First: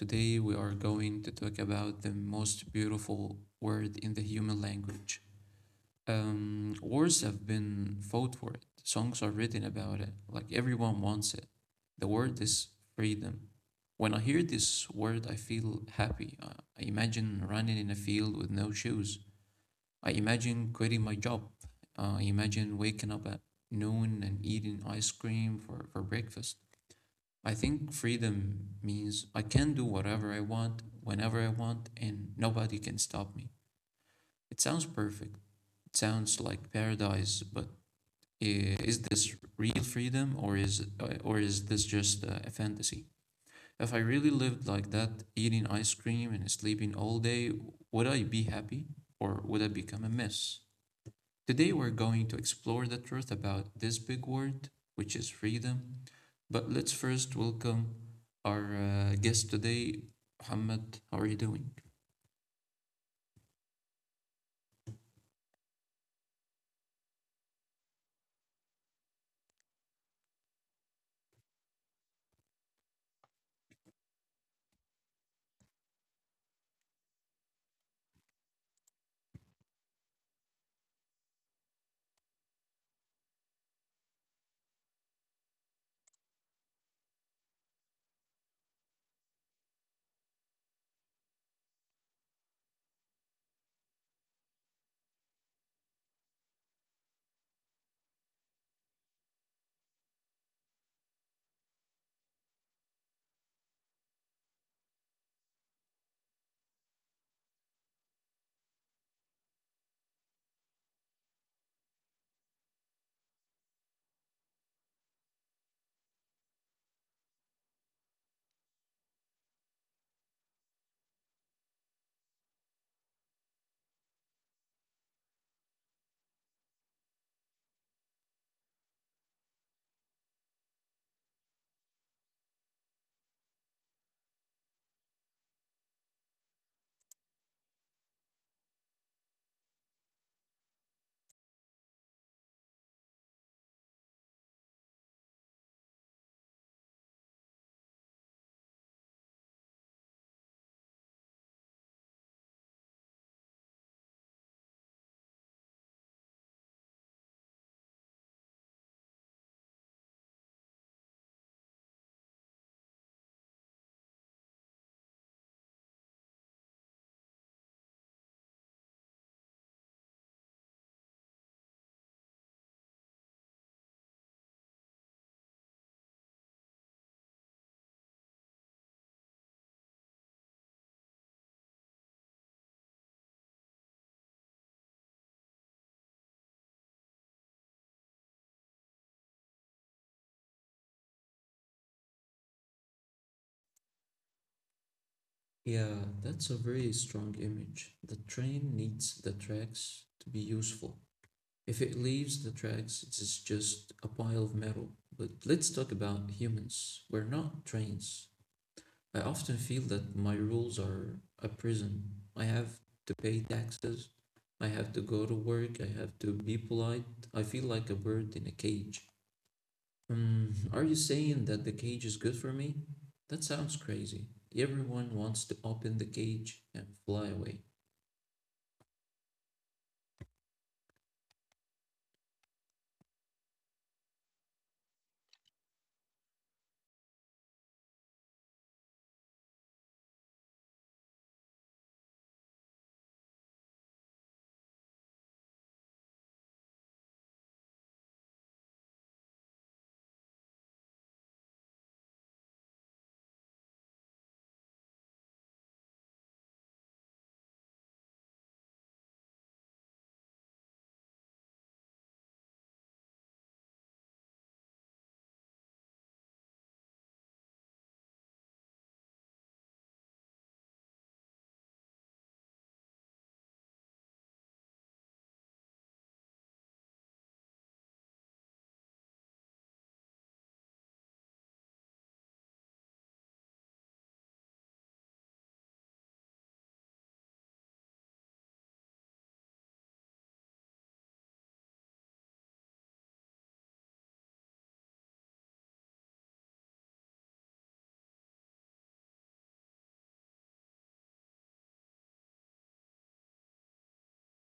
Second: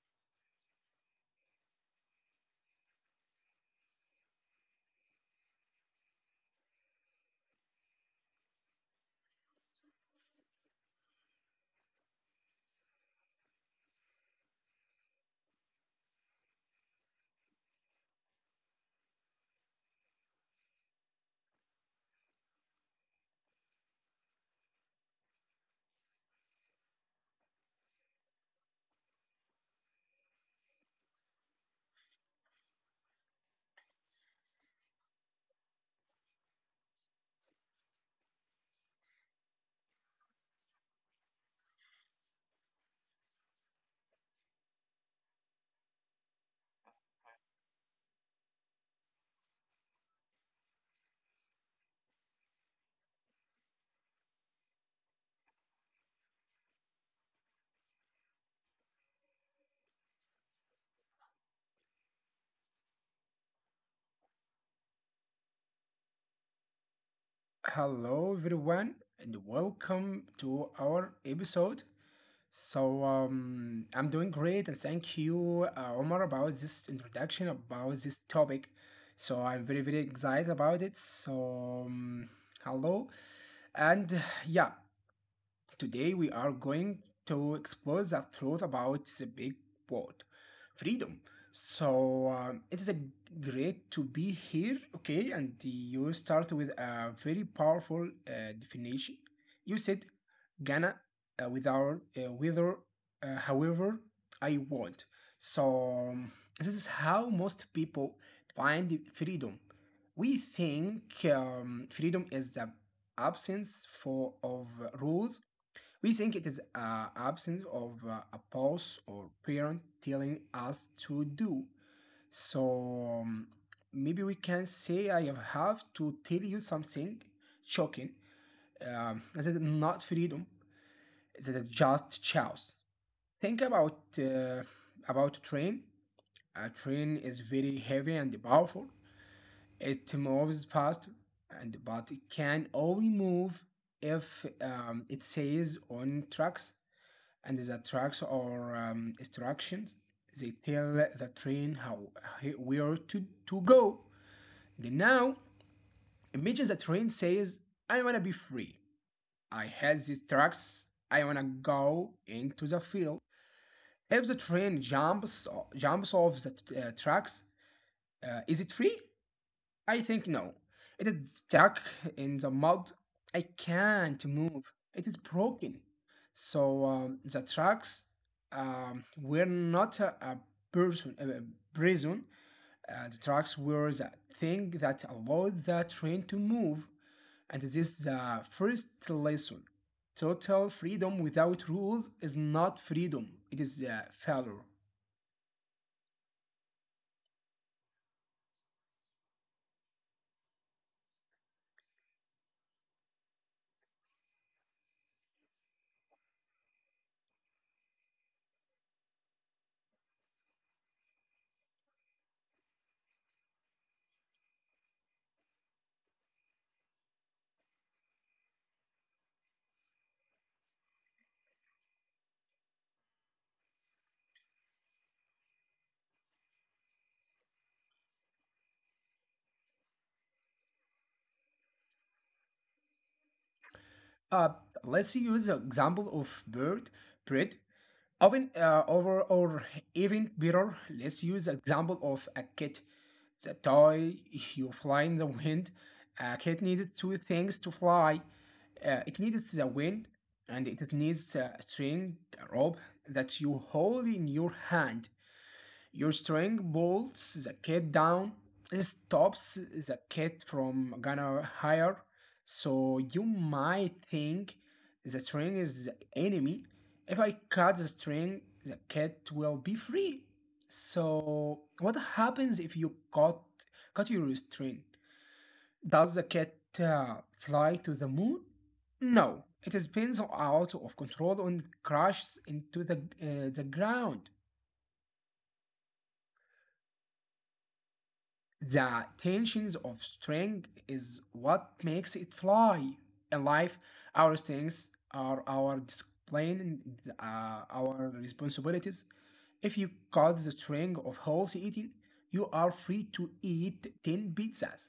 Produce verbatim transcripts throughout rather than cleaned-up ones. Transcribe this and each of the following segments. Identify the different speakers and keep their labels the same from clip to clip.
Speaker 1: Today, we are going to talk about the most beautiful word in the human language. Um, wars have been fought for it, songs are written about it, like everyone wants it. The word is freedom. When I hear this word, I feel happy. Uh, I imagine running in a field with no shoes. I imagine quitting my job. Uh, I imagine waking up at noon and eating ice cream for, for breakfast. I think freedom means I can do whatever I want, whenever I want, and nobody can stop me. It sounds perfect. It sounds like paradise, but i- is this real freedom or is uh, or is this just uh, a fantasy? If I really lived like that, eating ice cream and sleeping all day, would I be happy or would I become a mess? Today we're going to explore the truth about this big word, which is freedom. But let's first welcome our uh, guest today, Muhammad. How are you doing?
Speaker 2: Hello, everyone, and welcome to our episode. So, um, I'm doing great, and thank you, uh, Omar, about this introduction about this topic. So, I'm very, very excited about it. So, um, hello, and yeah, today we are going to explore the truth about the big word, freedom. So um, it is a great to be here, okay? And you start with a very powerful uh, definition. You said Ghana uh, without uh, whether uh, however I want. So um, this is how most people find freedom. We think um, freedom is the absence for of rules, we think it is an absence of uh, a pause or parent telling us to do. So um, maybe we can say I have to tell you something shocking. Um, that is not freedom. That is just chaos. Think about uh, about a train. A train is very heavy and powerful. It moves fast, and but it can only move if um, it stays on tracks, and the tracks or um, instructions. They tell the train how where to, to go. Then now, imagine the train says, "I wanna be free. I had these tracks. I wanna go into the field." If the train jumps uh, jumps off the uh, tracks, uh, is it free? I think no. It is stuck in the mud. I can't move. It is broken. So um, the trucks um, were not a, a person, a prison. Uh, the trucks were the thing that allowed the train to move. And this is the first lesson. Total freedom without rules is not freedom. It is a failure.
Speaker 1: Yeah, that's a very strong image. The train needs the tracks to be useful. If it leaves the tracks, it's just a pile of metal. But let's talk about humans. We're not trains. I often feel that my rules are a prison. I have to pay taxes. I have to go to work. I have to be polite. I feel like a bird in a cage. Um, are you saying that the cage is good for me? That sounds crazy. Everyone wants to open the cage and fly away.
Speaker 2: Uh, let's use the example of bird bread oven uh, over or even better, let's use the example of a cat, the toy you fly in the wind. A cat needed two things to fly. Uh, it needs the wind, and it needs a string, a rope that you hold in your hand. Your string pulls the cat down, and stops the cat from gonna higher. So you might think the string is the enemy. If I cut the string, the cat will be free. So what happens if you cut cut your string? Does the cat uh, fly to the moon? No, it spins out of control and crashes into the uh, the ground. The tensions of string is what makes it fly. In life, our strengths are our discipline, uh, our responsibilities. If you cut the string of healthy eating, you are free to eat ten pizzas.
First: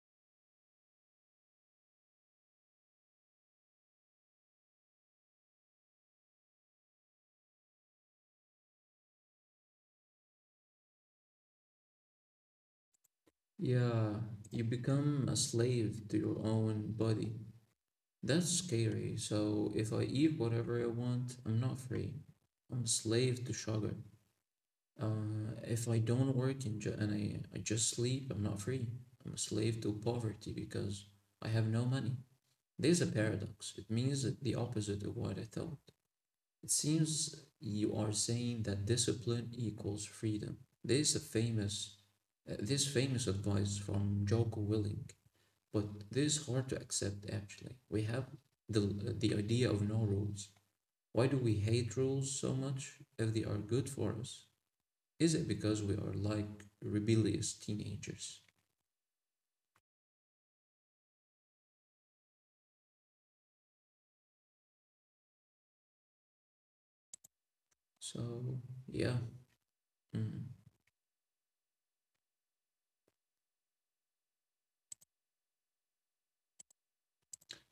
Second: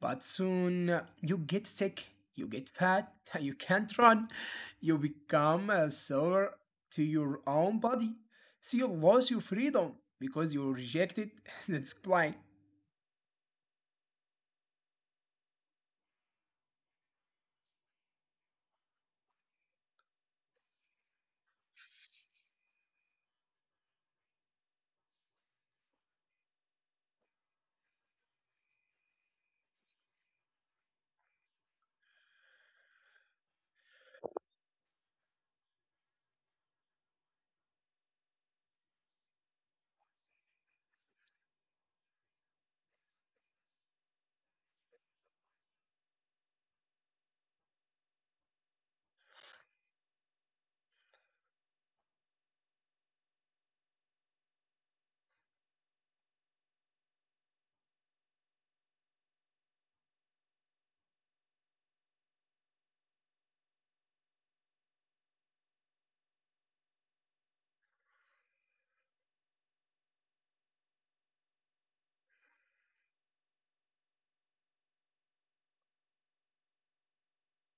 Speaker 2: But soon uh, you get sick, you get fat, you can't run, you become a server to your own body. So you lose your freedom because you rejected the discipline.
Speaker 1: Yeah, you become a slave to your own body. That's scary. So if I eat whatever I want, I'm not free. I'm a slave to sugar. Uh, if I don't work and, ju- and I, I just sleep, I'm not free. I'm a slave to poverty because I have no money. There's a paradox. It means the opposite of what I thought. It seems you are saying that discipline equals freedom. There's a famous, uh, this famous advice from Jocko Willing, but this is hard to accept actually. We have the, uh, the idea of no rules. Why do we hate rules so much if they are good for us? Is it because we are like rebellious teenagers? So, yeah. Mm.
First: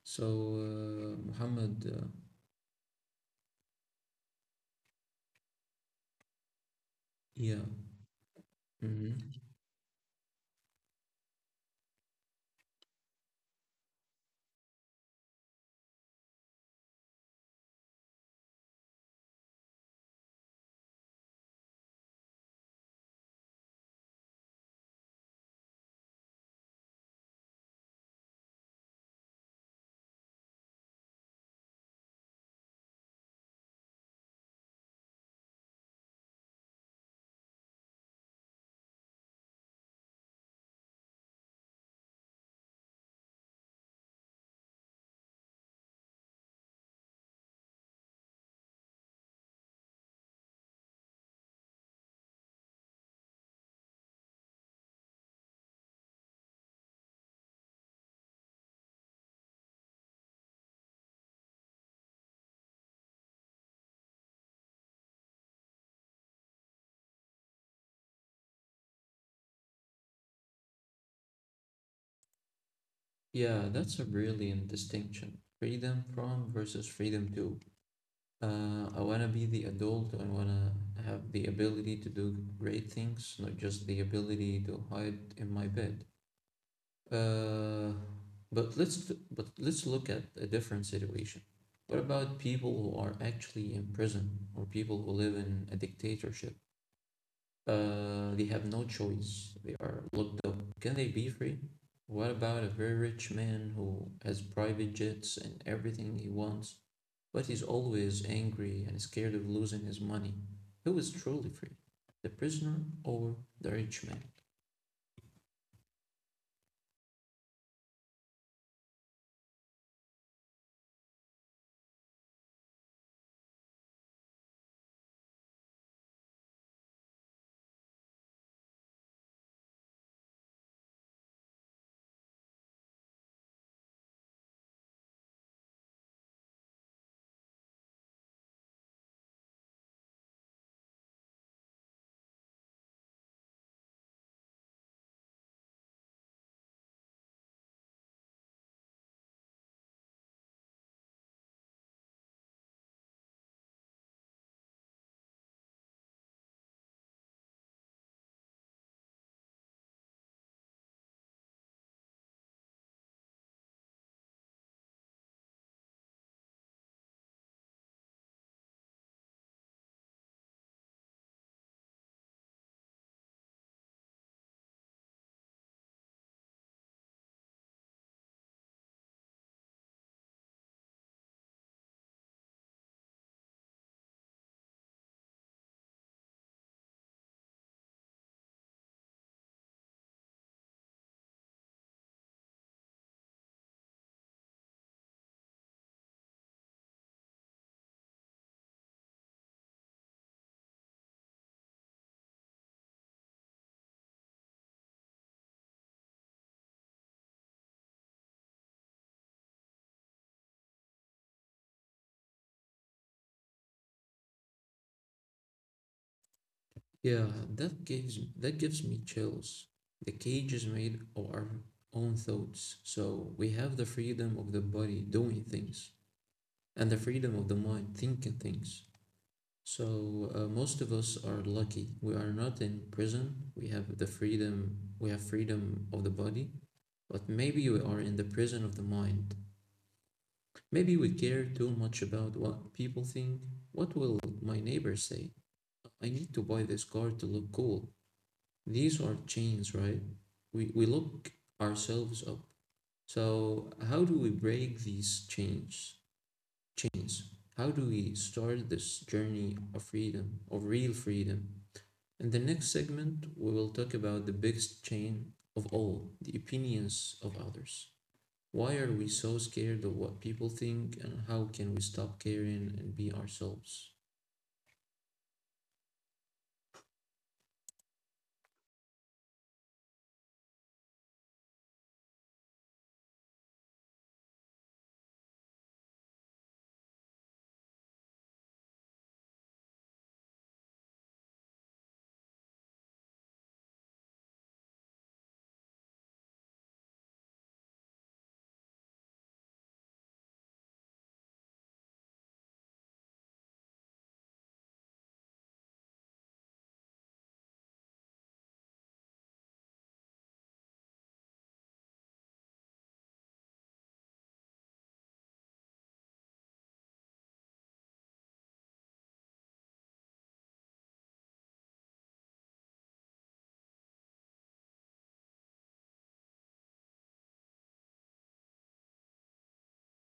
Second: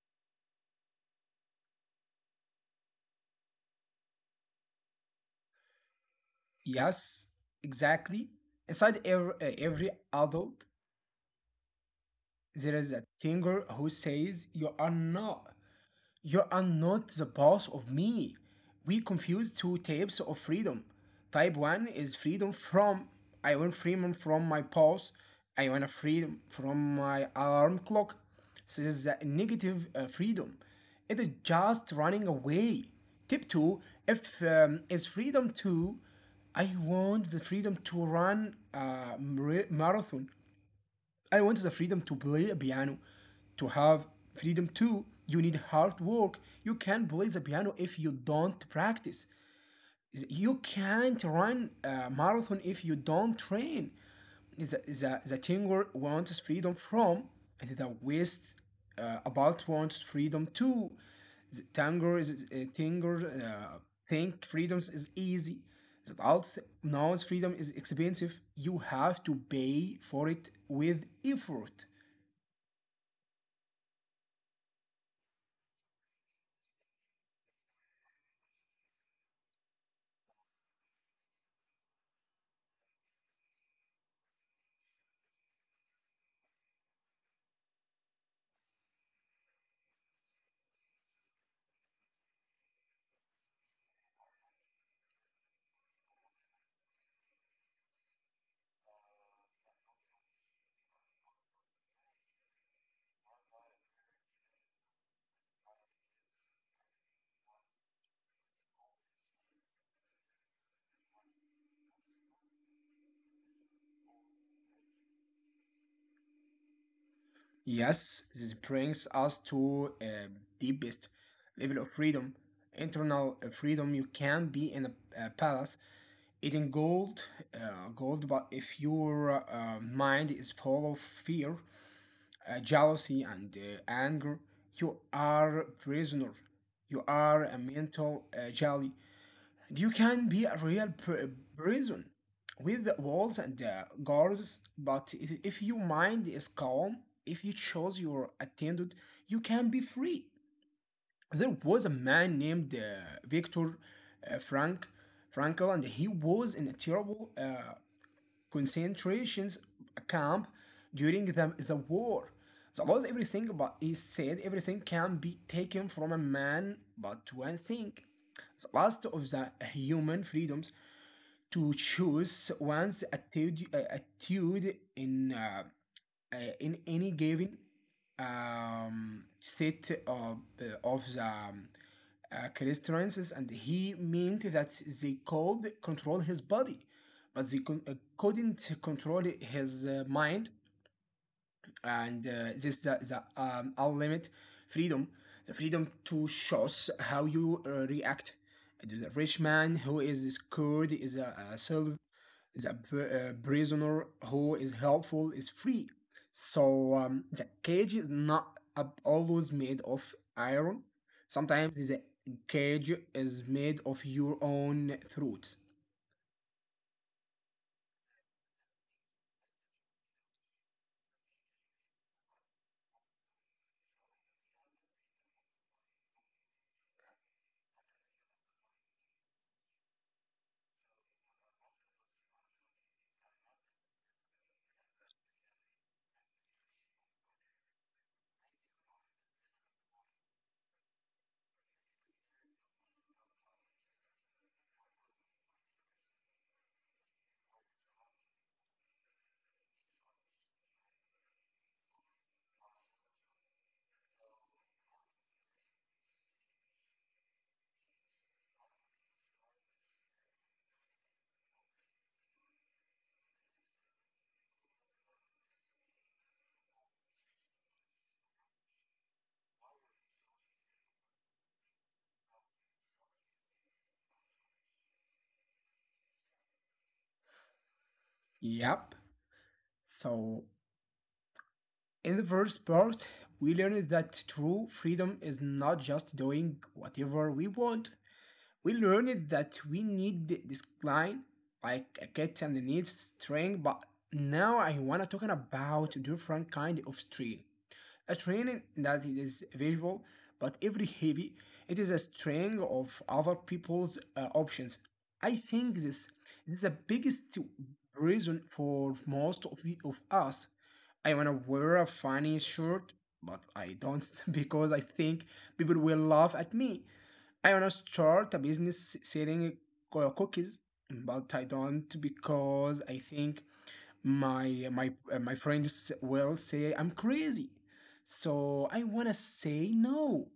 Speaker 1: So, uh, Muhammad, uh,
Speaker 2: Yes,
Speaker 1: yeah.
Speaker 2: exactly. Inside
Speaker 1: Mhm.
Speaker 2: every, every adult, there is a thinker who says you are not. You are not the boss of me. We confuse two types of freedom. Type one is freedom from. I want freedom from my boss. I want freedom from my alarm clock. This is a negative uh, freedom. It is just running away. Tip two, if um, is freedom to. I want the freedom to run a marathon. I want the freedom to play a piano. To have freedom too, you need hard work. You can't play the piano if you don't practice, you can't run a marathon if you don't train. The, the, the Tinger wants freedom from, and the West uh, about wants freedom too. The Tanger is uh, Tanger uh, think freedoms is easy. The adults knows freedom is expensive. You have to pay for it with effort.
Speaker 1: Yeah, that's a brilliant distinction. Freedom from versus freedom to. Uh, I want to be the adult. I want to have the ability to do great things, not just the ability to hide in my bed. Uh, but let's but let's look at a different situation. What about people who are actually in prison or people who live in a dictatorship? Uh, they have no choice. They are locked up. Can they be free? What about a very rich man who has private jets and everything he wants, but he's always angry and scared of losing his money? Who is truly free? The prisoner or the rich man?
Speaker 2: Yes, this brings us to a deepest level of freedom, internal uh, freedom. You can be in a, a palace eating gold, uh, gold, but if your uh, mind is full of fear, uh, jealousy, and uh, anger, you are prisoner. You are a mental uh, jelly. You can be a real pr- prison with walls and uh, guards, but if, if your mind is calm, if you choose your attendant, you can be free. There was a man named uh, Victor uh, Frank Frankl, and he was in a terrible uh, concentration camp during the, the war. The lost everything, but he said everything can be taken from a man, but one thing, the last of the human freedoms, to choose one's attitude, uh, attitude in uh, uh, in any given um, state of uh, of the um, uh, constraints, and he meant that they could control his body, but they con- uh, couldn't control his uh, mind. And uh, this is the, the um, unlimited freedom, the freedom to choose how you uh, react. The rich man who is scared is a, a self, the pr- uh, prisoner who is helpful is free. So um, the cage is not ab- always made of iron. Sometimes the cage is made of your own thoughts.
Speaker 1: Yeah, that gives that gives me chills. The cage is made of our own thoughts, so we have the freedom of the body doing things and the freedom of the mind thinking things. So uh, most of us are lucky. We are not in prison. We have the freedom. We have freedom of the body, but maybe we are in the prison of the mind. Maybe we care too much about what people think. What will my neighbor say? I need to buy this car to look cool. These are chains, right? We, we look ourselves up. So how do we break these chains? Chains. How do we start this journey of freedom, of real freedom? In the next segment, we will talk about the biggest chain of all, the opinions of others. Why are we so scared of what people think and how can we stop caring and be ourselves?
Speaker 2: Yep. So in the first part, we learned that true freedom is not just doing whatever we want. We learned that we need this line like a kitten needs string, but now I wanna talking about different kind of string. A training that it is visual, but every hobby, it is a string of other people's uh, options. I think this, this is the biggest reason for most of, we- of us. I wanna wear a funny shirt, but I don't because I think people will laugh at me. I wanna start a business selling co- cookies, but I don't because I think my my uh, my friends will say I'm crazy. So I wanna say no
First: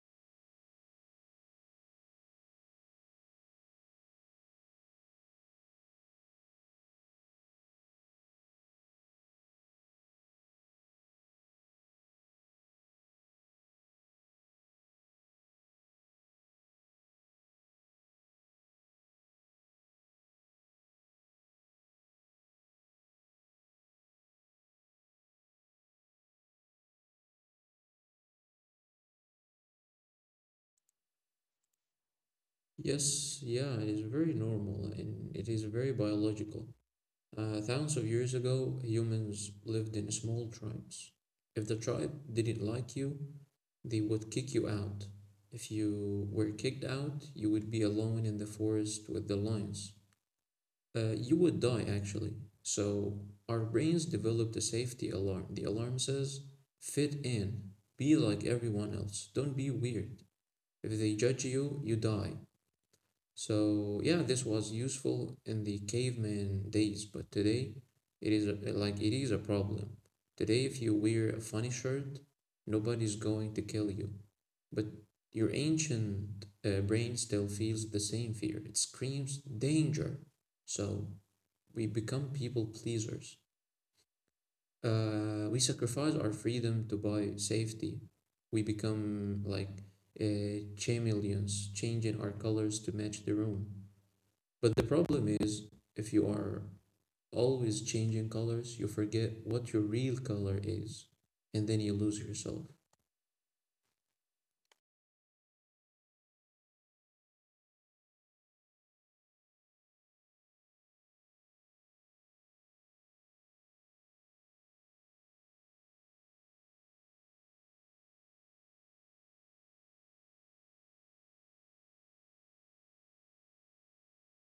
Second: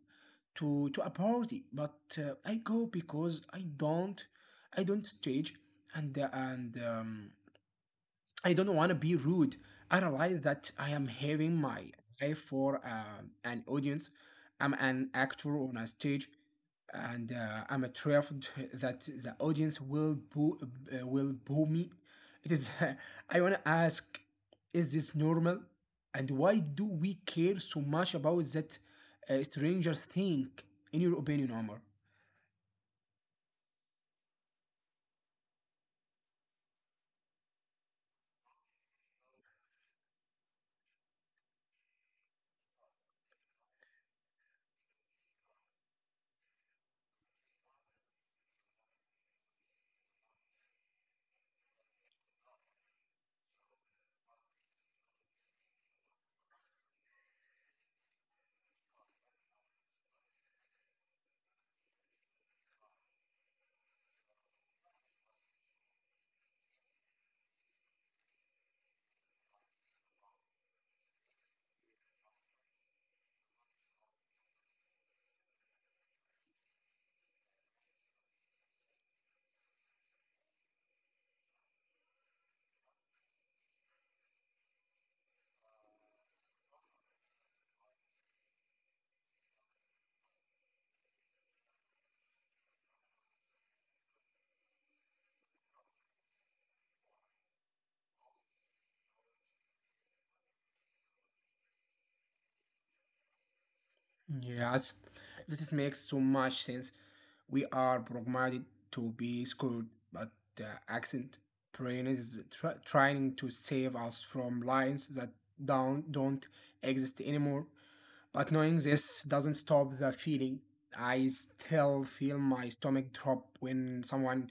Speaker 2: to to a party, but uh, I go because I don't I don't stage and uh, and um, I don't want to be rude. I realize that I am having my eye for um, an audience. I'm an actor on a stage, and uh, I'm a traveled that the audience will boo, uh, will boo me. It is. I want to ask, is this normal? And why do we care so much about that uh, stranger thing? In your opinion, Omar?
Speaker 1: Yes, yeah, it is very normal and it is very biological. Uh, thousands of years ago, humans lived in small tribes. If the tribe didn't like you, they would kick you out. If you were kicked out, you would be alone in the forest with the lions. Uh, you would die, actually. So, our brains developed a safety alarm. The alarm says, fit in, be like everyone else, don't be weird. If they judge you, you die. So yeah, this was useful in the caveman days, but today it is a, like it is a problem. Today, if you wear a funny shirt, nobody's going to kill you. But your ancient uh, brain still feels the same fear. It screams danger. So we become people pleasers. Uh, we sacrifice our freedom to buy safety. We become like uh, chameleons, changing our colors to match the room. But the problem is, if you are always changing colors, you forget what your real color is, and then you lose yourself.
Speaker 2: Yes, this makes so much sense. We are programmed to be screwed, but the accent brain is try- trying to save us from lines that don't, don't exist anymore. But knowing this doesn't stop the feeling. I still feel my stomach drop when someone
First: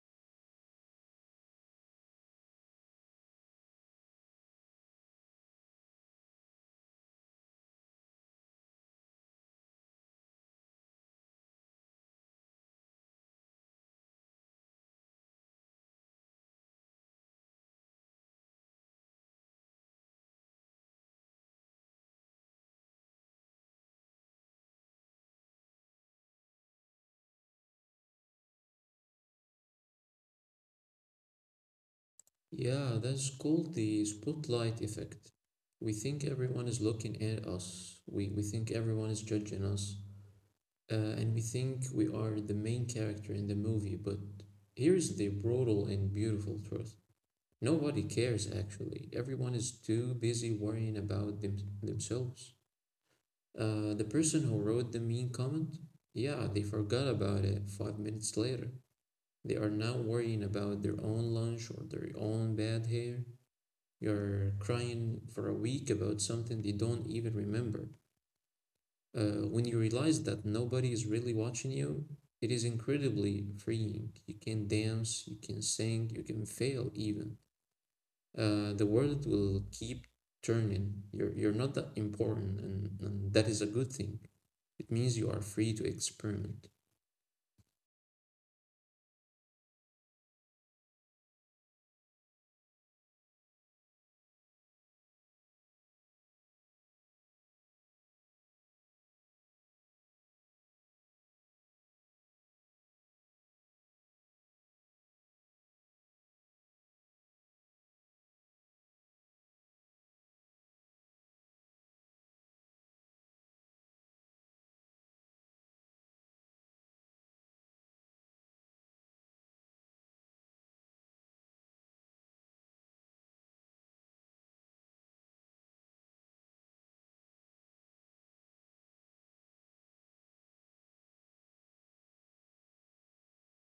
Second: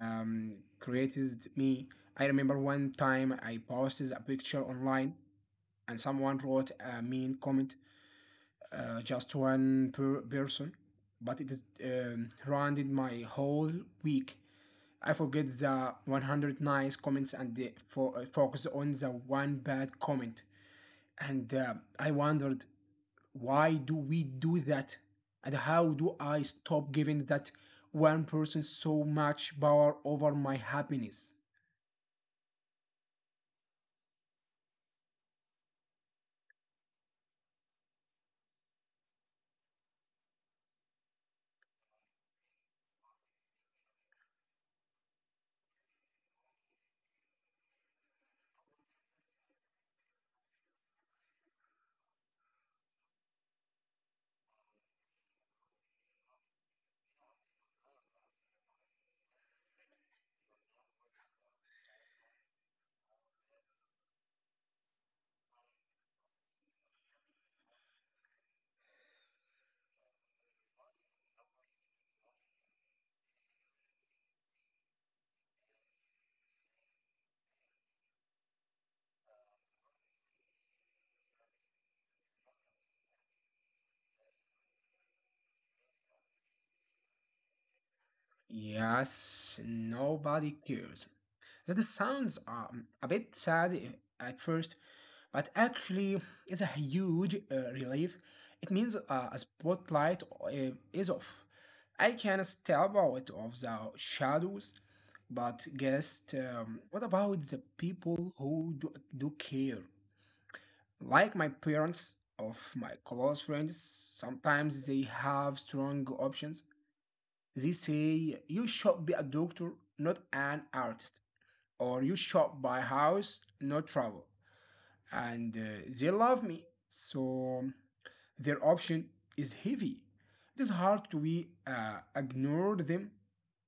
Speaker 2: um, created me. I remember one time I posted a picture online and someone wrote a mean comment, uh, just one per person, but it is um, rounded my whole week. I forget the hundred nice comments and the fo- uh, focus on the one bad comment. And uh, I wondered why do we do that, and how do I stop giving that one person so much power over my happiness?
Speaker 1: Yeah, that's called the spotlight effect. We think everyone is looking at us, we, we think everyone is judging us, uh, and we think we are the main character in the movie. But here's the brutal and beautiful truth nobody cares actually, everyone is too busy worrying about them- themselves. Uh, the person who wrote the mean comment, yeah, they forgot about it five minutes later. They are now worrying about their own lunch or their own bad hair. You're crying for a week about something they don't even remember. Uh, when you realize that nobody is really watching you, it is incredibly freeing. You can dance, you can sing, you can fail even. Uh, the world will keep turning. You're, you're not that important, and, and that is a good thing. It means you are free to experiment.
Speaker 2: Yes, nobody cares. That sounds um, a bit sad, eh, at first, but actually, it's a huge uh, relief. It means uh, a spotlight uh, is off. I can step out of the shadows, but guess um, what about the people who do, do care? Like my parents, of my close friends, sometimes they have strong options. They say you should be a doctor, not an artist, or you shop by house, no trouble. And uh, they love me. So their option is heavy. It is hard to be, uh, ignore them.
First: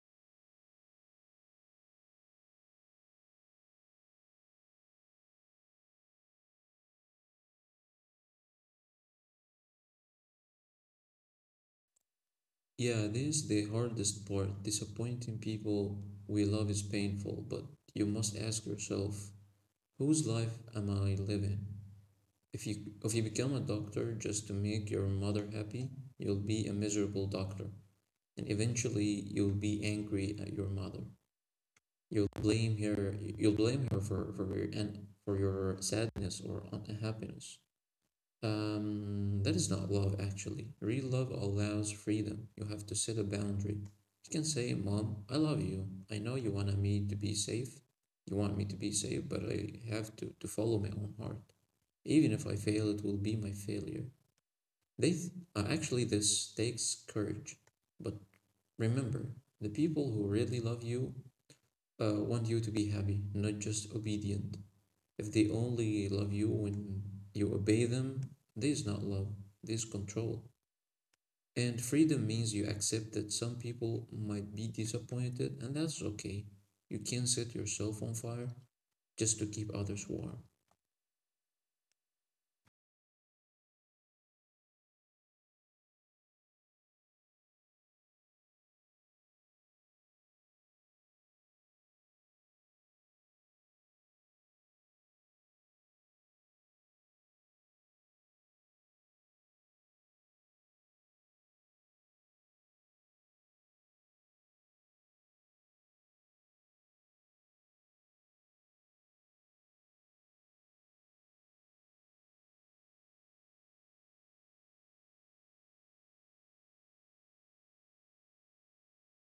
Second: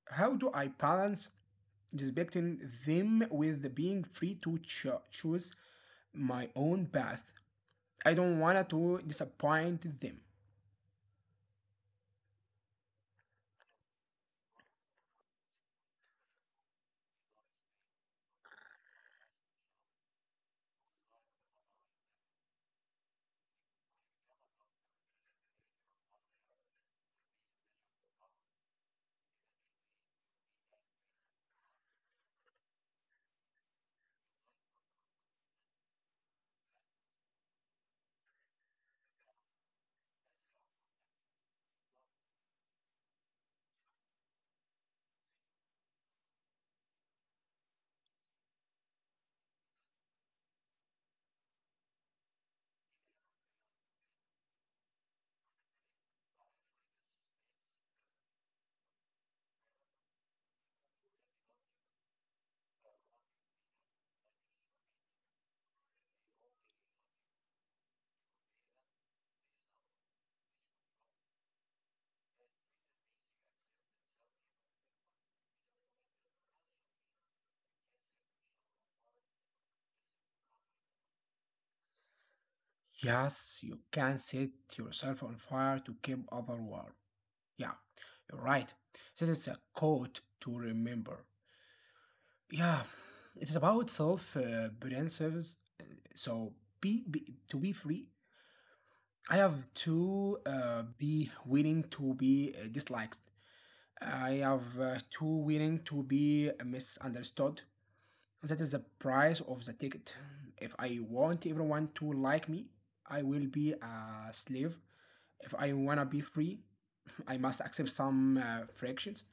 Speaker 2: How do I balance respecting them with being free to cho- choose my own path? I don't want to disappoint them.
Speaker 1: Yeah, this is the hardest part. Disappointing people we love is painful, but you must ask yourself, whose life am I living? If you if you become a doctor just to make your mother happy, you'll be a miserable doctor, and eventually you'll be angry at your mother. You'll blame her. You'll blame her for for your and for your sadness or unhappiness. Um, that is not love, actually. Real love allows freedom. You have to set a boundary. You can say, Mom, I love you. I know you want me to be safe. You want me to be safe, but I have to, to follow my own heart. Even if I fail, it will be my failure. They th- uh, actually, this takes courage. But remember, the people who really love you uh, want you to be happy, not just obedient. If they only love you when you obey them, this is not love, this is control. And freedom means you accept that some people might be disappointed, and that's okay. You can't set yourself on fire just to keep others warm.
Speaker 2: Yes, you can set yourself on fire to keep other warm. Yeah, you're right. This is a quote to remember. Yeah, it is about self uh, brand service. uh, So be, be to be free. I have to uh, be willing to be uh, disliked. I have uh, to willing to be misunderstood. That is the price of the ticket. If I want everyone to like me, I will be a slave. If I wanna be free, I must accept some uh, fractions.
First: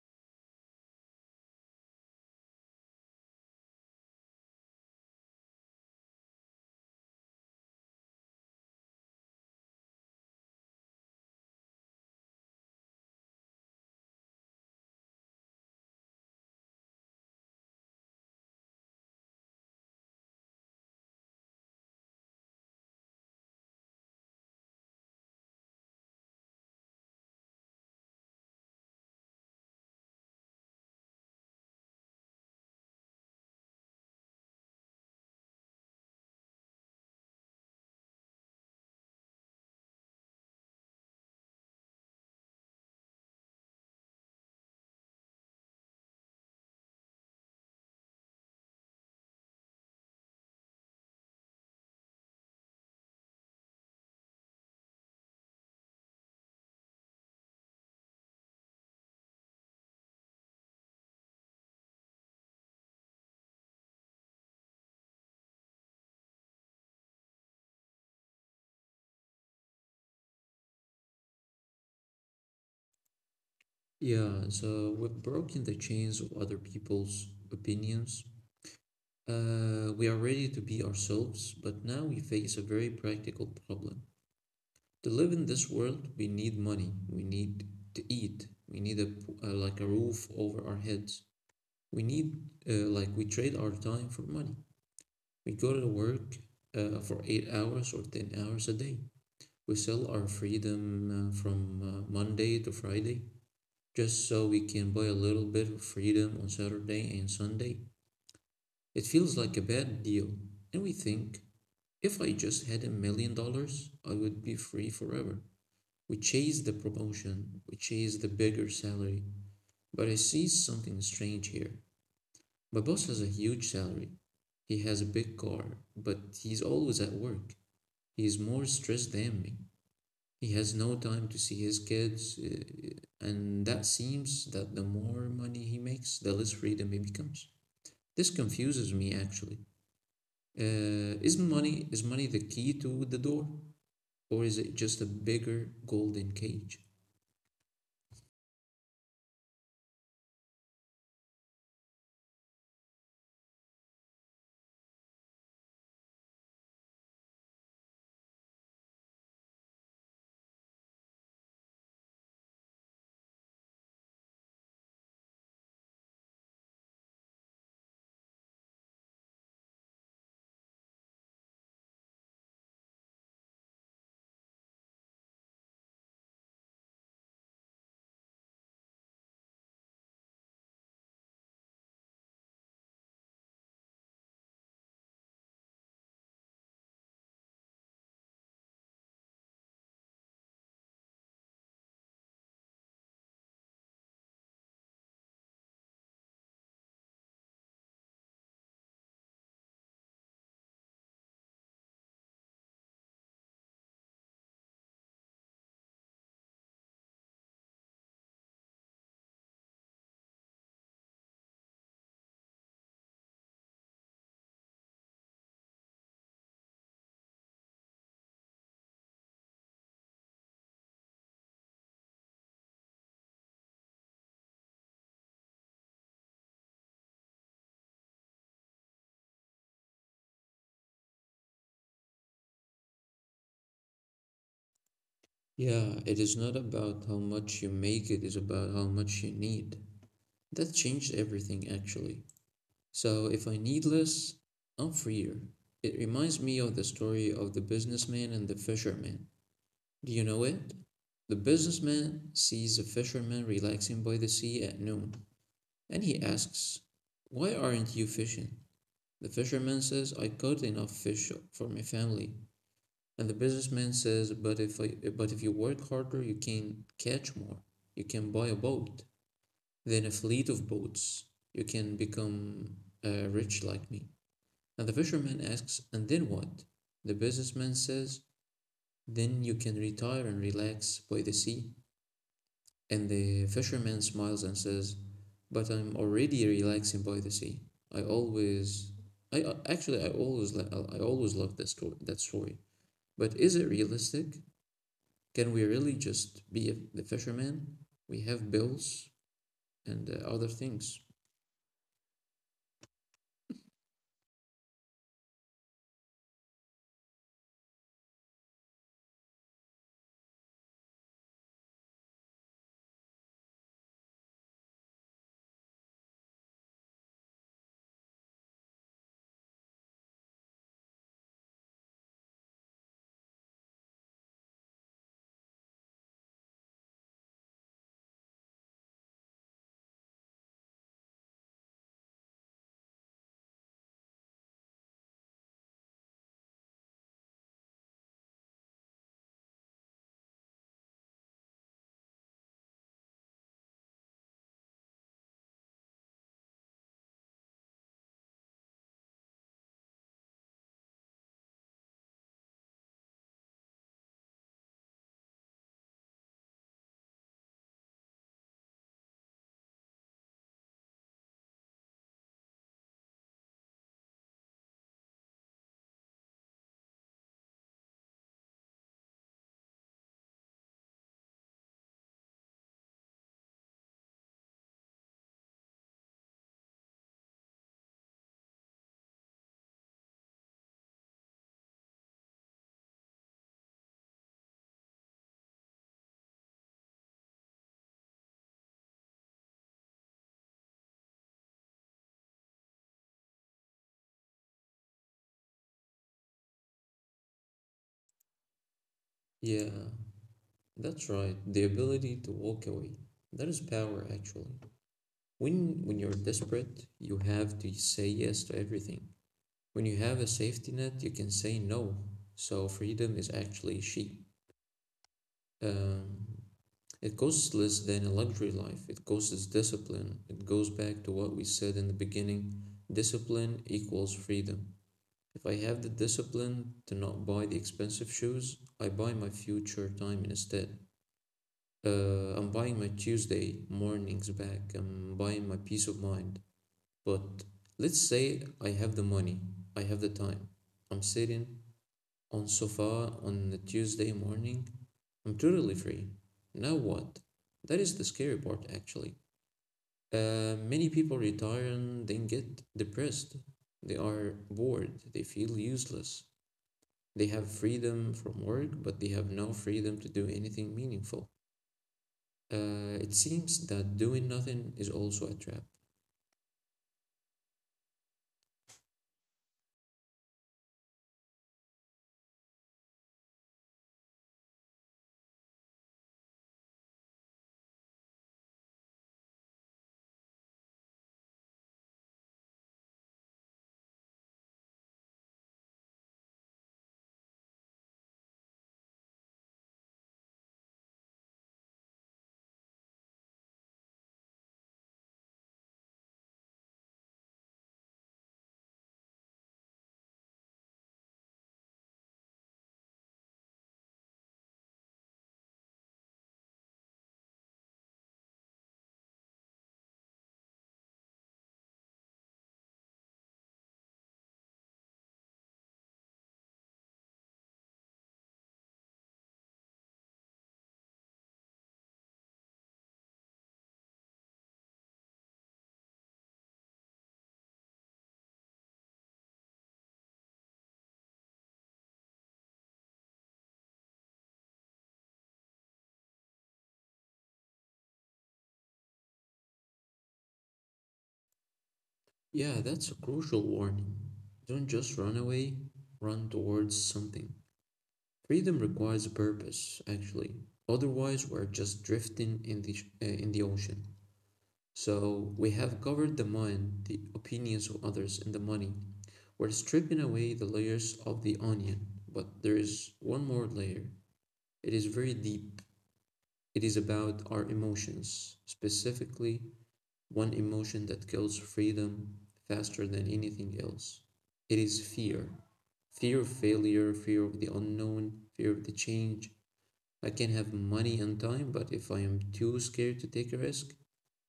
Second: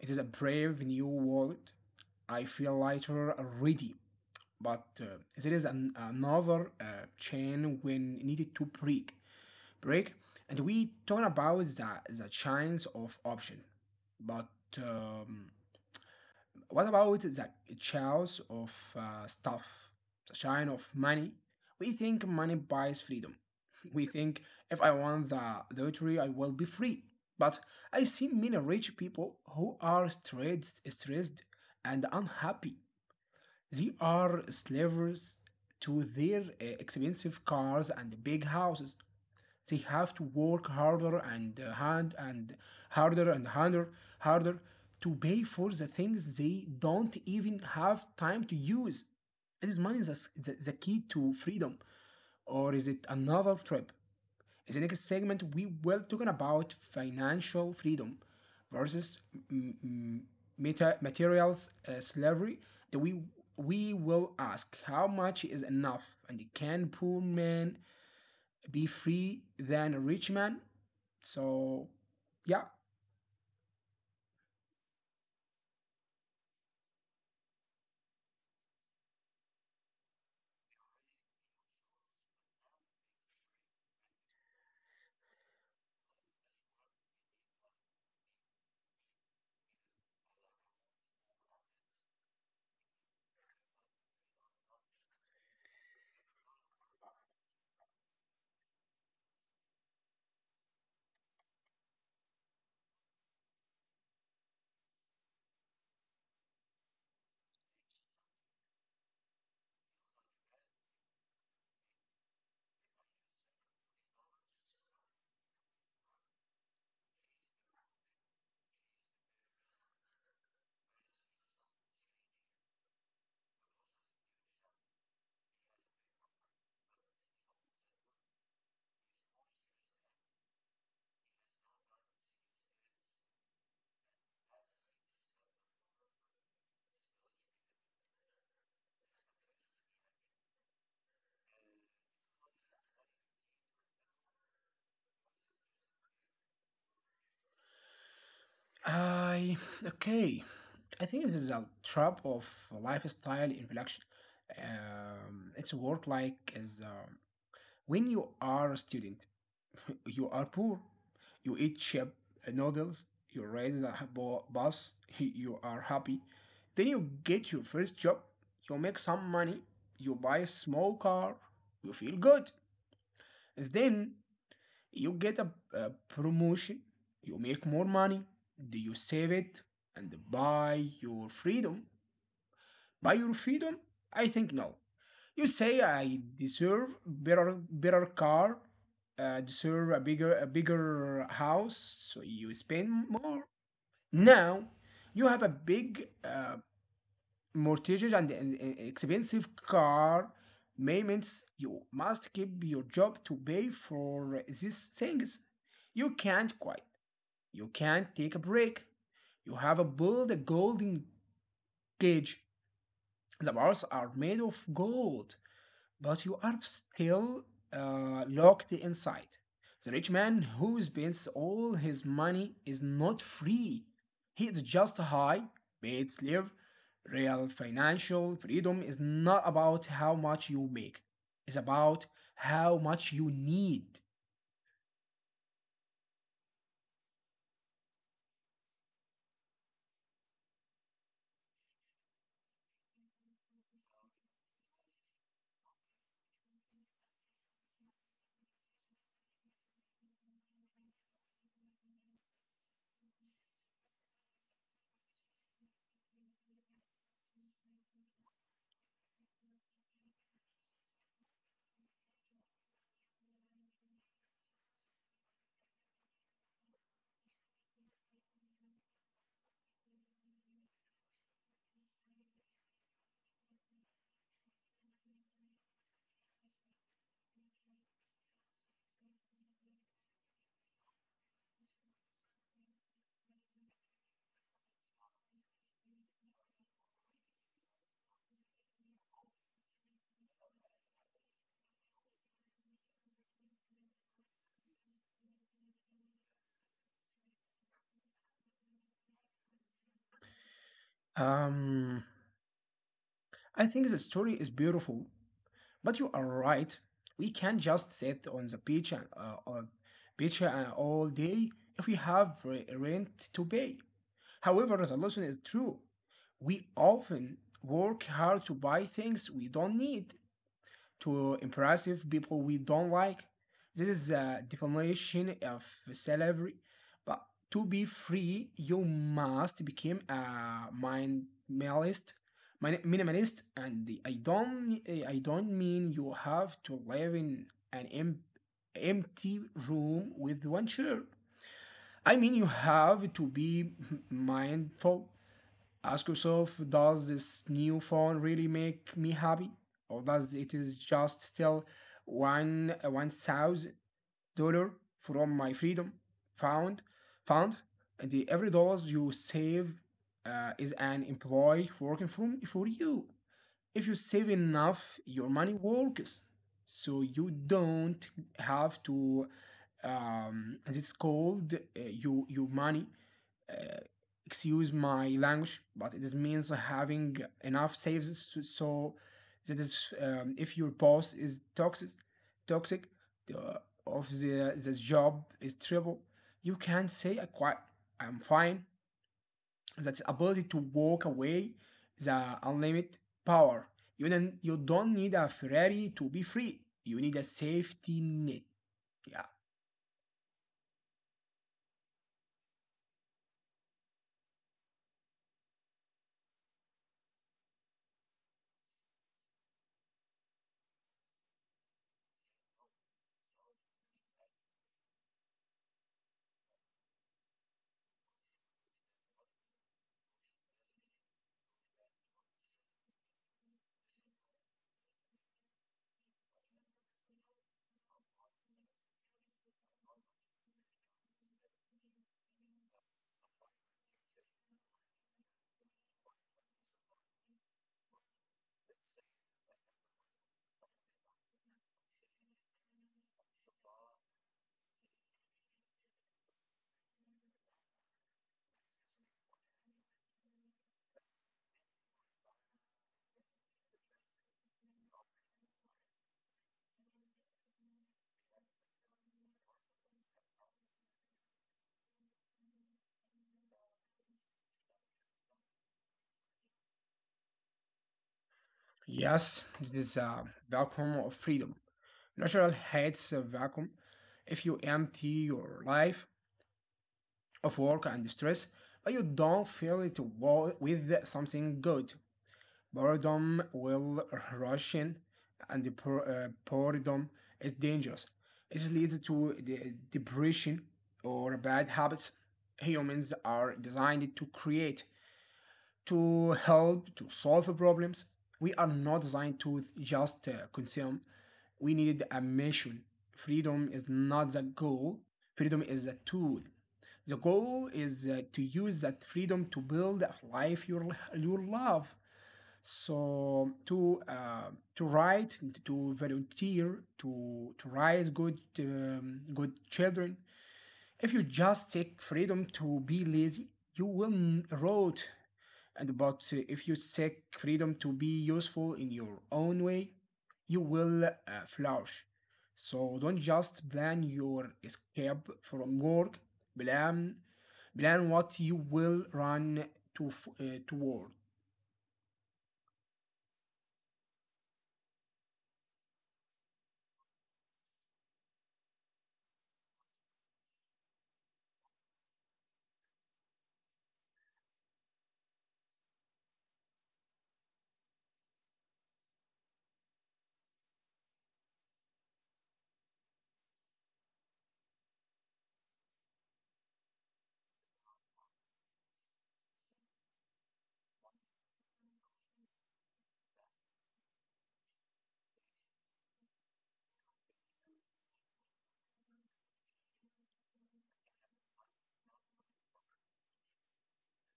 Speaker 2: It is a brave new world. I feel lighter already. but uh, there is an, another uh, chain when needed to break break, and we talk about the, the chains of option, but um, what about the chains of uh, stuff, the chain of money? We think money buys freedom. We think if I want the lottery I will be free, but I see many rich people who are stressed stressed and unhappy. They are slavers to their uh, expensive cars and big houses. They have to work harder and uh, hand and harder and harder harder to pay for the things they don't even have time to use. Is money the, the, the key to freedom, or is it another trap? In the next segment we will talking about financial freedom versus mm, mm, meta- materials uh, slavery that we we will ask how much is enough and can poor man be free than a rich man so yeah
Speaker 1: Yeah, so we've broken the chains of other people's opinions. Uh, we are ready to be ourselves, but now we face a very practical problem. To live in this world we need money, we need to eat, we need a uh, like a roof over our heads, we need uh, like we trade our time for money. We go to work uh, for eight hours or ten hours a day. We sell our freedom uh, from uh, monday to friday just so we can buy a little bit of freedom on saturday and sunday. It feels like a bad deal, and we think if I just had a million dollars I would be free forever. We chase the promotion, we chase the bigger salary. But I see something strange here. My boss has a huge salary. He has a big car, but he's always at work. He is more stressed than me. He has no time to see his kids, uh, and that seems that the more money he makes, the less freedom he becomes. This confuses me actually. Uh, is money is money the key to the door, or is it just a bigger golden cage?
Speaker 2: I okay, I think this is a trap of lifestyle inflection. Um, it's work like as um, when you are a student, you are poor. You eat cheap noodles. You ride in a bus. You are happy. Then you get your first job. You make some money. You buy a small car. You feel good. Then you get a, a promotion. You make more money. Do you save it and buy your freedom? By your freedom? I think no. You say I deserve better better car, uh, deserve a bigger a bigger house, so you spend more. Now you have a big uh, mortgage and an an expensive car payments. You must keep your job to pay for these things. You can't quit. You can't take a break. You have a build a golden cage. The bars are made of gold, but you are still uh, locked inside. The rich man who spends all his money is not free. He is just a high paid slave. Real financial freedom is not about how much you make, it's about how much you need.
Speaker 1: Yeah, it is not about how much you make, it is about how much you need. That changed everything, actually. So if I need less, I'm freer. It reminds me of the story of the businessman and the fisherman. Do you know it? The businessman sees a fisherman relaxing by the sea at noon, and he asks, why aren't you fishing? The fisherman says, I caught enough fish for my family. And the businessman says, but if I, but if you work harder, you can catch more. You can buy a boat, then a fleet of boats. You can become uh, rich like me. And the fisherman asks, and then what? The businessman says, then you can retire and relax by the sea. And the fisherman smiles and says, but I'm already relaxing by the sea. I always, I uh, actually, I always, li- I always love that story. That story. But is it realistic? Can we really just be the fisherman? We have bills and uh, other things.
Speaker 2: Um, I think the story is beautiful, but you are right. We can't just sit on the beach and uh, on beach uh, all day if we have re- rent to pay. However, the lesson is true. We often work hard to buy things we don't need to impress people we don't like. This is a definition of slavery. But to be free, you must become a minimalist. min- Minimalist, and I don't, I don't mean you have to live in an em- empty room with one chair. I mean, you have to be mindful. Ask yourself, does this new phone really make me happy? Or does it is just still one one thousand dollar from my freedom found found and the every dollar you save uh, is an employee working from for you. If you save enough, your money works, so you don't have to. Um, it's called uh, you your money uh, excuse my language, but it is means having enough saves s- so that is um, if your boss is toxic, toxic the of the this job is terrible, you can say I quite I'm fine. That ability to walk away, the unlimited power. You don't you don't need a Ferrari to be free. You need a safety net. Yeah.
Speaker 1: Yeah, that's right. The ability to walk away. That is power, actually. When, when you're desperate, you have to say yes to everything. When you have a safety net, you can say no. So freedom is actually cheap. Um, it costs less than a luxury life. It costs discipline. It goes back to what we said in the beginning. Discipline equals freedom. If I have the discipline to not buy the expensive shoes, I buy my future time instead. Uh, I'm buying my Tuesday mornings back. I'm buying my peace of mind. But let's say I have the money, I have the time. I'm sitting on sofa on the Tuesday morning. I'm totally free. Now what? That is the scary part, actually. Uh, many people retire and then get depressed. They are bored. They feel useless. They have freedom from work, but they have no freedom to do anything meaningful. Uh, it seems that doing nothing is also a trap.
Speaker 2: Yes, this is a welcome of freedom. Natural hates a vacuum. If you empty your life of work and stress, but you don't fill it with something good, boredom will rush in, and uh, boredom is dangerous. It leads to depression or bad habits. Humans are designed to create, to help to solve problems. We are not designed to just uh, consume. We need a mission. Freedom is not the goal. Freedom is a tool. The goal is uh, to use that freedom to build a life you you love. So to uh, to write, to volunteer, to to raise good um, good children. If you just take freedom to be lazy, you will rot. And but uh, if you take freedom to be useful in your own way, you will uh, flourish. So don't just plan your escape from work. Plan, plan what you will run to f- uh, toward.
Speaker 1: Yeah, that's a crucial warning. Don't just run away, run towards something. Freedom requires a purpose, actually. Otherwise, we're just drifting in the, sh- uh, in the ocean. So, we have covered the mind, the opinions of others, and the money. We're stripping away the layers of the onion, but there is one more layer. It is very deep. It is about our emotions, specifically one emotion that kills freedom faster than anything else. It is fear, fear of failure, fear of the unknown, fear of the change. I can have money and time, but if I am too scared to take a risk,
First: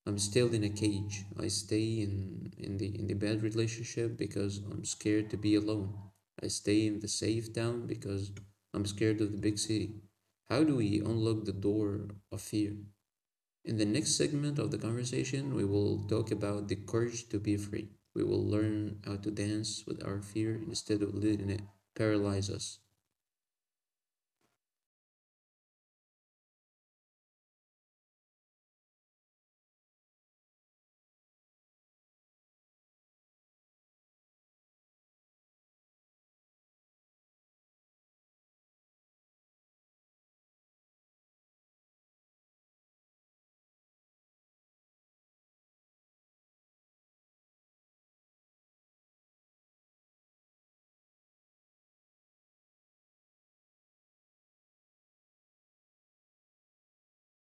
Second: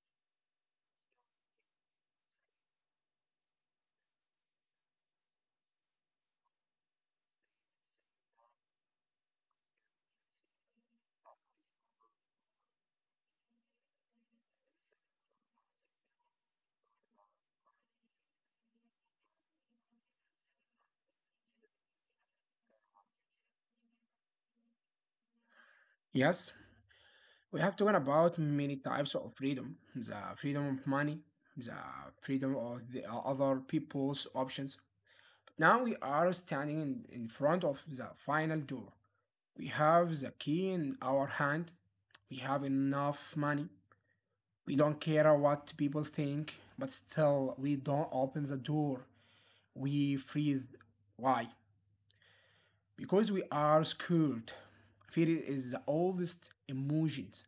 Speaker 1: I'm still in a cage. I stay in, in the in the bad relationship because I'm scared to be alone. I stay in the safe town because I'm scared of the big city. How do we unlock the door of fear? In the next segment of the conversation, we will talk about the courage to be free. We will learn how to dance with our fear instead of letting it paralyze us.
Speaker 2: Yes, we have talked about many types of freedom: the freedom of money, the freedom of the uh, other people's options. Now we are standing in, in front of the final door. We have the key in our hand. We have enough money. We don't care what people think, but still, we don't open the door. We freeze. Why? Because we are scared. Fear is the oldest emotions.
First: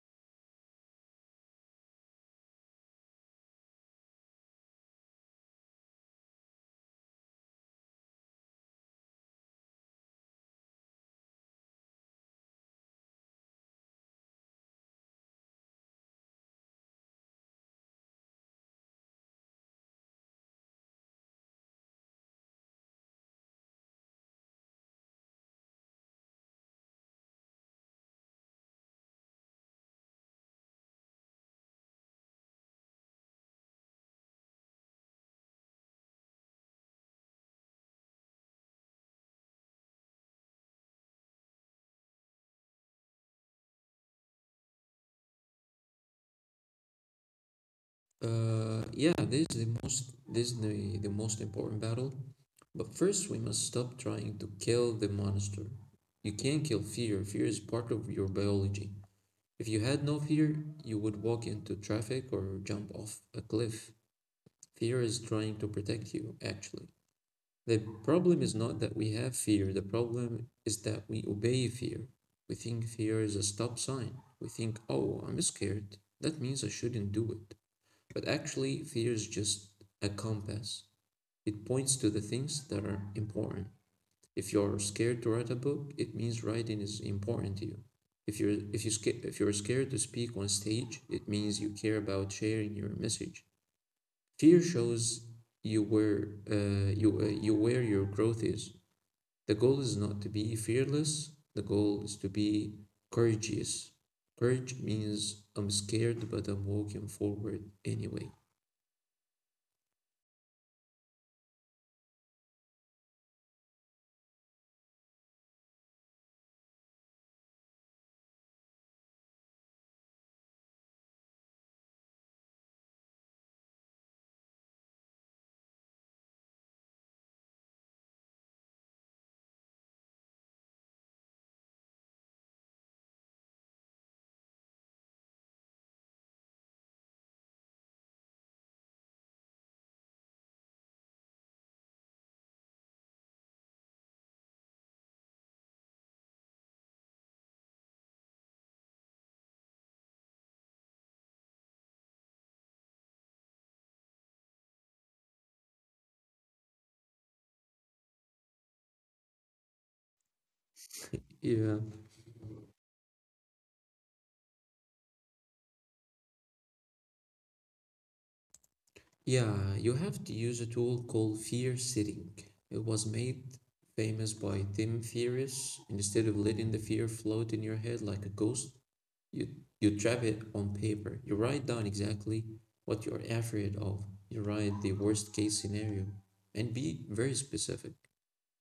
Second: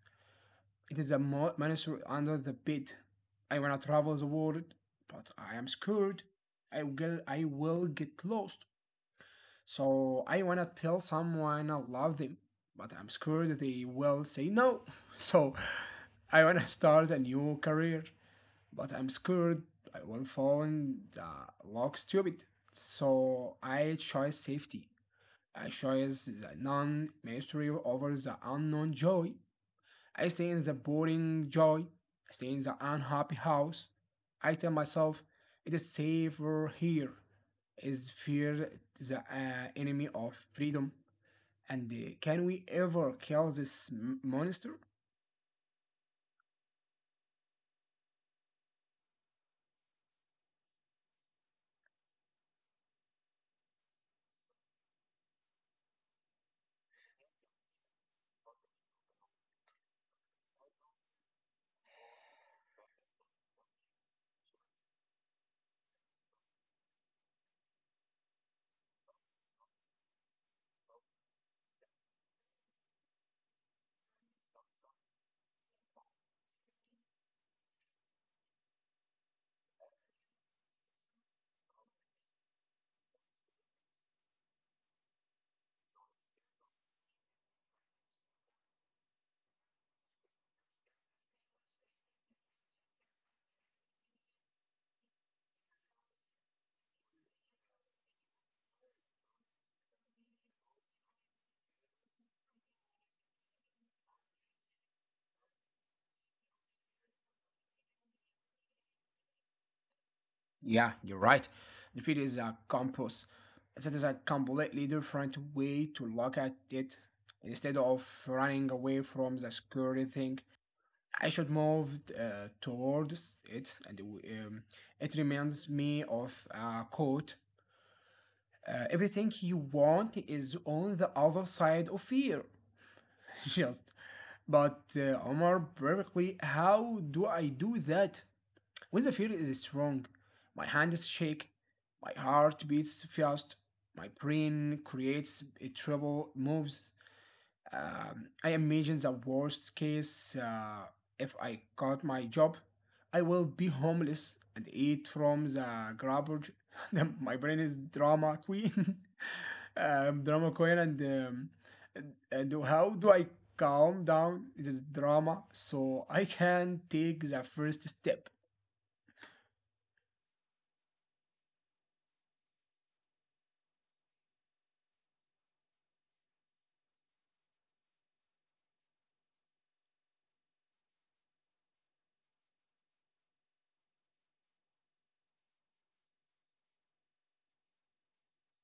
Speaker 2: It is a monster under the bed. I wanna travel the world, but I am scared. I will, I will get lost. So I wanna tell someone I love them, but I'm scared they will say no. So I wanna start a new career, but I'm scared I will find uh, look stupid. So I choose safety. I choose the non mystery over the unknown joy. I stay in the boring joy. I stay in the unhappy house. I tell myself it is safer here. Is fear the uh, enemy of freedom? And uh, can we ever kill this m- monster?
Speaker 1: Uh, yeah, this is the most this is the, the most important battle. But first, we must stop trying to kill the monster. You can't kill fear. Fear is part of your biology. If you had no fear, you would walk into traffic or jump off a cliff. Fear is trying to protect you, actually. The problem is not that we have fear, the problem is that we obey fear. We think fear is a stop sign. We think, oh, I'm scared. That means I shouldn't do it. But actually, fear is just a compass. It points to the things that are important. If you're scared to write a book, it means writing is important to you. If you're if you sca- if you're scared to speak on stage, it means you care about sharing your message. Fear shows you where uh, you uh, you where your growth is. The goal is not to be fearless, the goal is to be courageous. Courage means I'm scared, but I'm walking forward anyway.
Speaker 2: Yeah, you're right. The fear is a compass. That is a completely different way to look at it. Instead of running away from the scary thing, I should move uh, towards it, and um, it reminds me of a quote uh, Everything you want is on the other side of fear. Just, but uh, Omar, perfectly, how do I do that? When the fear is strong, my hands shake, my heart beats fast, my brain creates a trouble moves. um, I imagine the worst case uh, if I got my job, I will be homeless and eat from the garbage. Then my brain is drama queen, um, drama queen, and, um,
Speaker 1: Yeah.
Speaker 2: and and how do I calm down this drama so I can take the first step?
Speaker 1: Yeah, you have to use a tool called fear sitting. It was made famous by Tim Ferriss. Instead of letting the fear float in your head like a ghost, you you trap it on paper. You write down exactly what you're afraid of. You write the worst case scenario and be very specific.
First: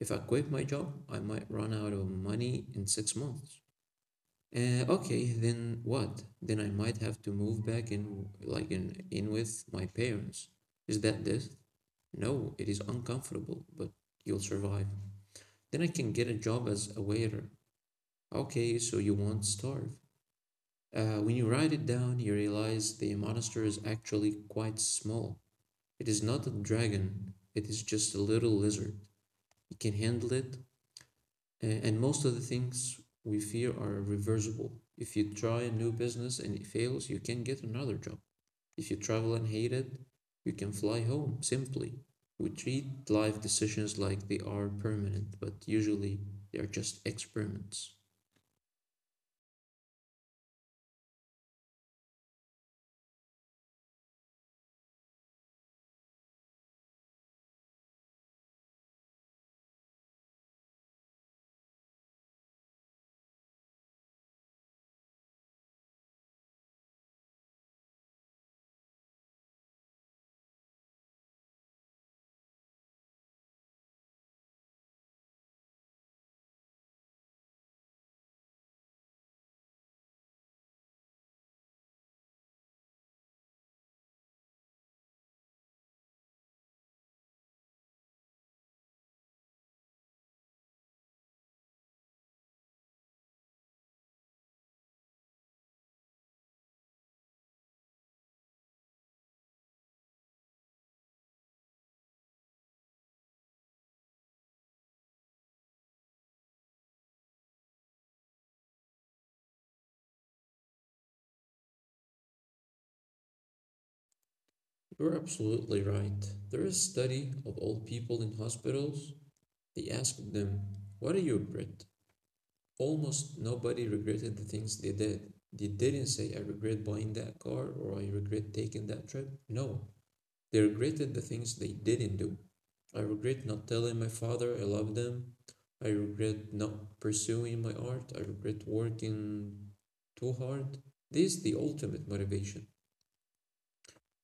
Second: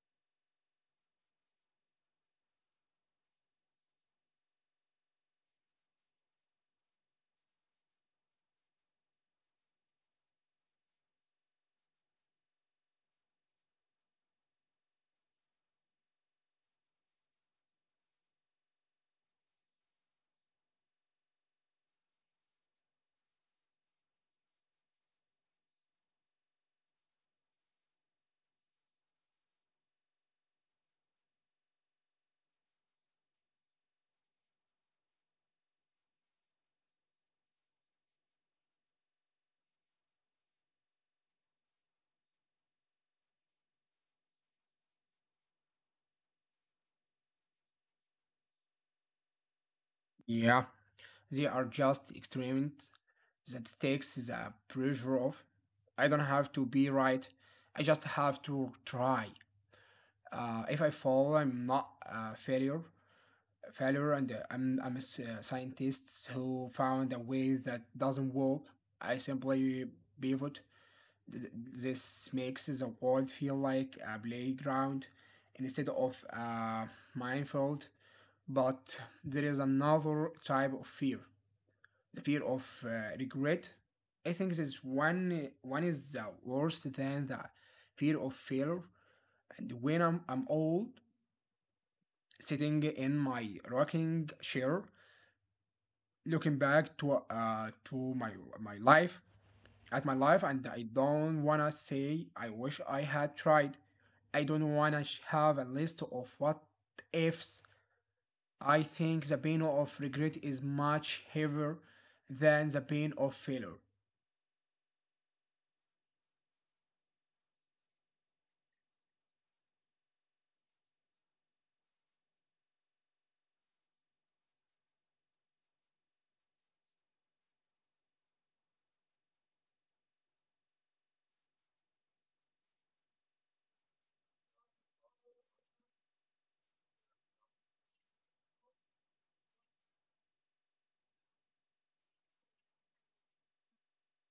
Speaker 1: If I quit my job, I might run out of money in six months. Uh, okay, then what? Then I might have to move back in, like in, in with my parents. Is that this? No, it is uncomfortable, but you'll survive. Then I can get a job as a waiter. Okay, so you won't starve. Uh, when you write it down, you realize the monster is actually quite small. It is not a dragon, it is just a little lizard. You can handle it. A- And most of the things we fear are reversible. If you try a new business and it fails, you can get another job. If you travel and hate it, you can fly home simply. We treat life decisions like they are permanent, but usually they are just experiments.
Speaker 2: Yeah, they are just experiments that takes the pressure off. I don't have to be right. I just have to try. Uh, if I fall, I'm not a failure. Failure, and uh, I'm I'm a s- uh, scientist who found a way that doesn't work. I simply pivot. Th- This makes the world feel like a playground instead of a minefield. But there is another type of fear, the fear of uh, regret. I think this one one is uh, worse than the fear of failure. And when I'm, I'm old, sitting in my rocking chair, looking back to uh, to my my life at my life, and I don't wanna say I wish I had tried. I don't wanna have a list of what ifs. I think the pain of regret is much heavier than the pain of failure.
Speaker 1: You're absolutely right. There is a study of old people in hospitals. They asked them, what are you, Brit? Almost nobody regretted the things they did. They didn't say, I regret buying that car or I regret taking that trip. No, they regretted the things they didn't do. I regret not telling my father I love them. I regret not pursuing my art. I regret working too hard. This is the ultimate motivation.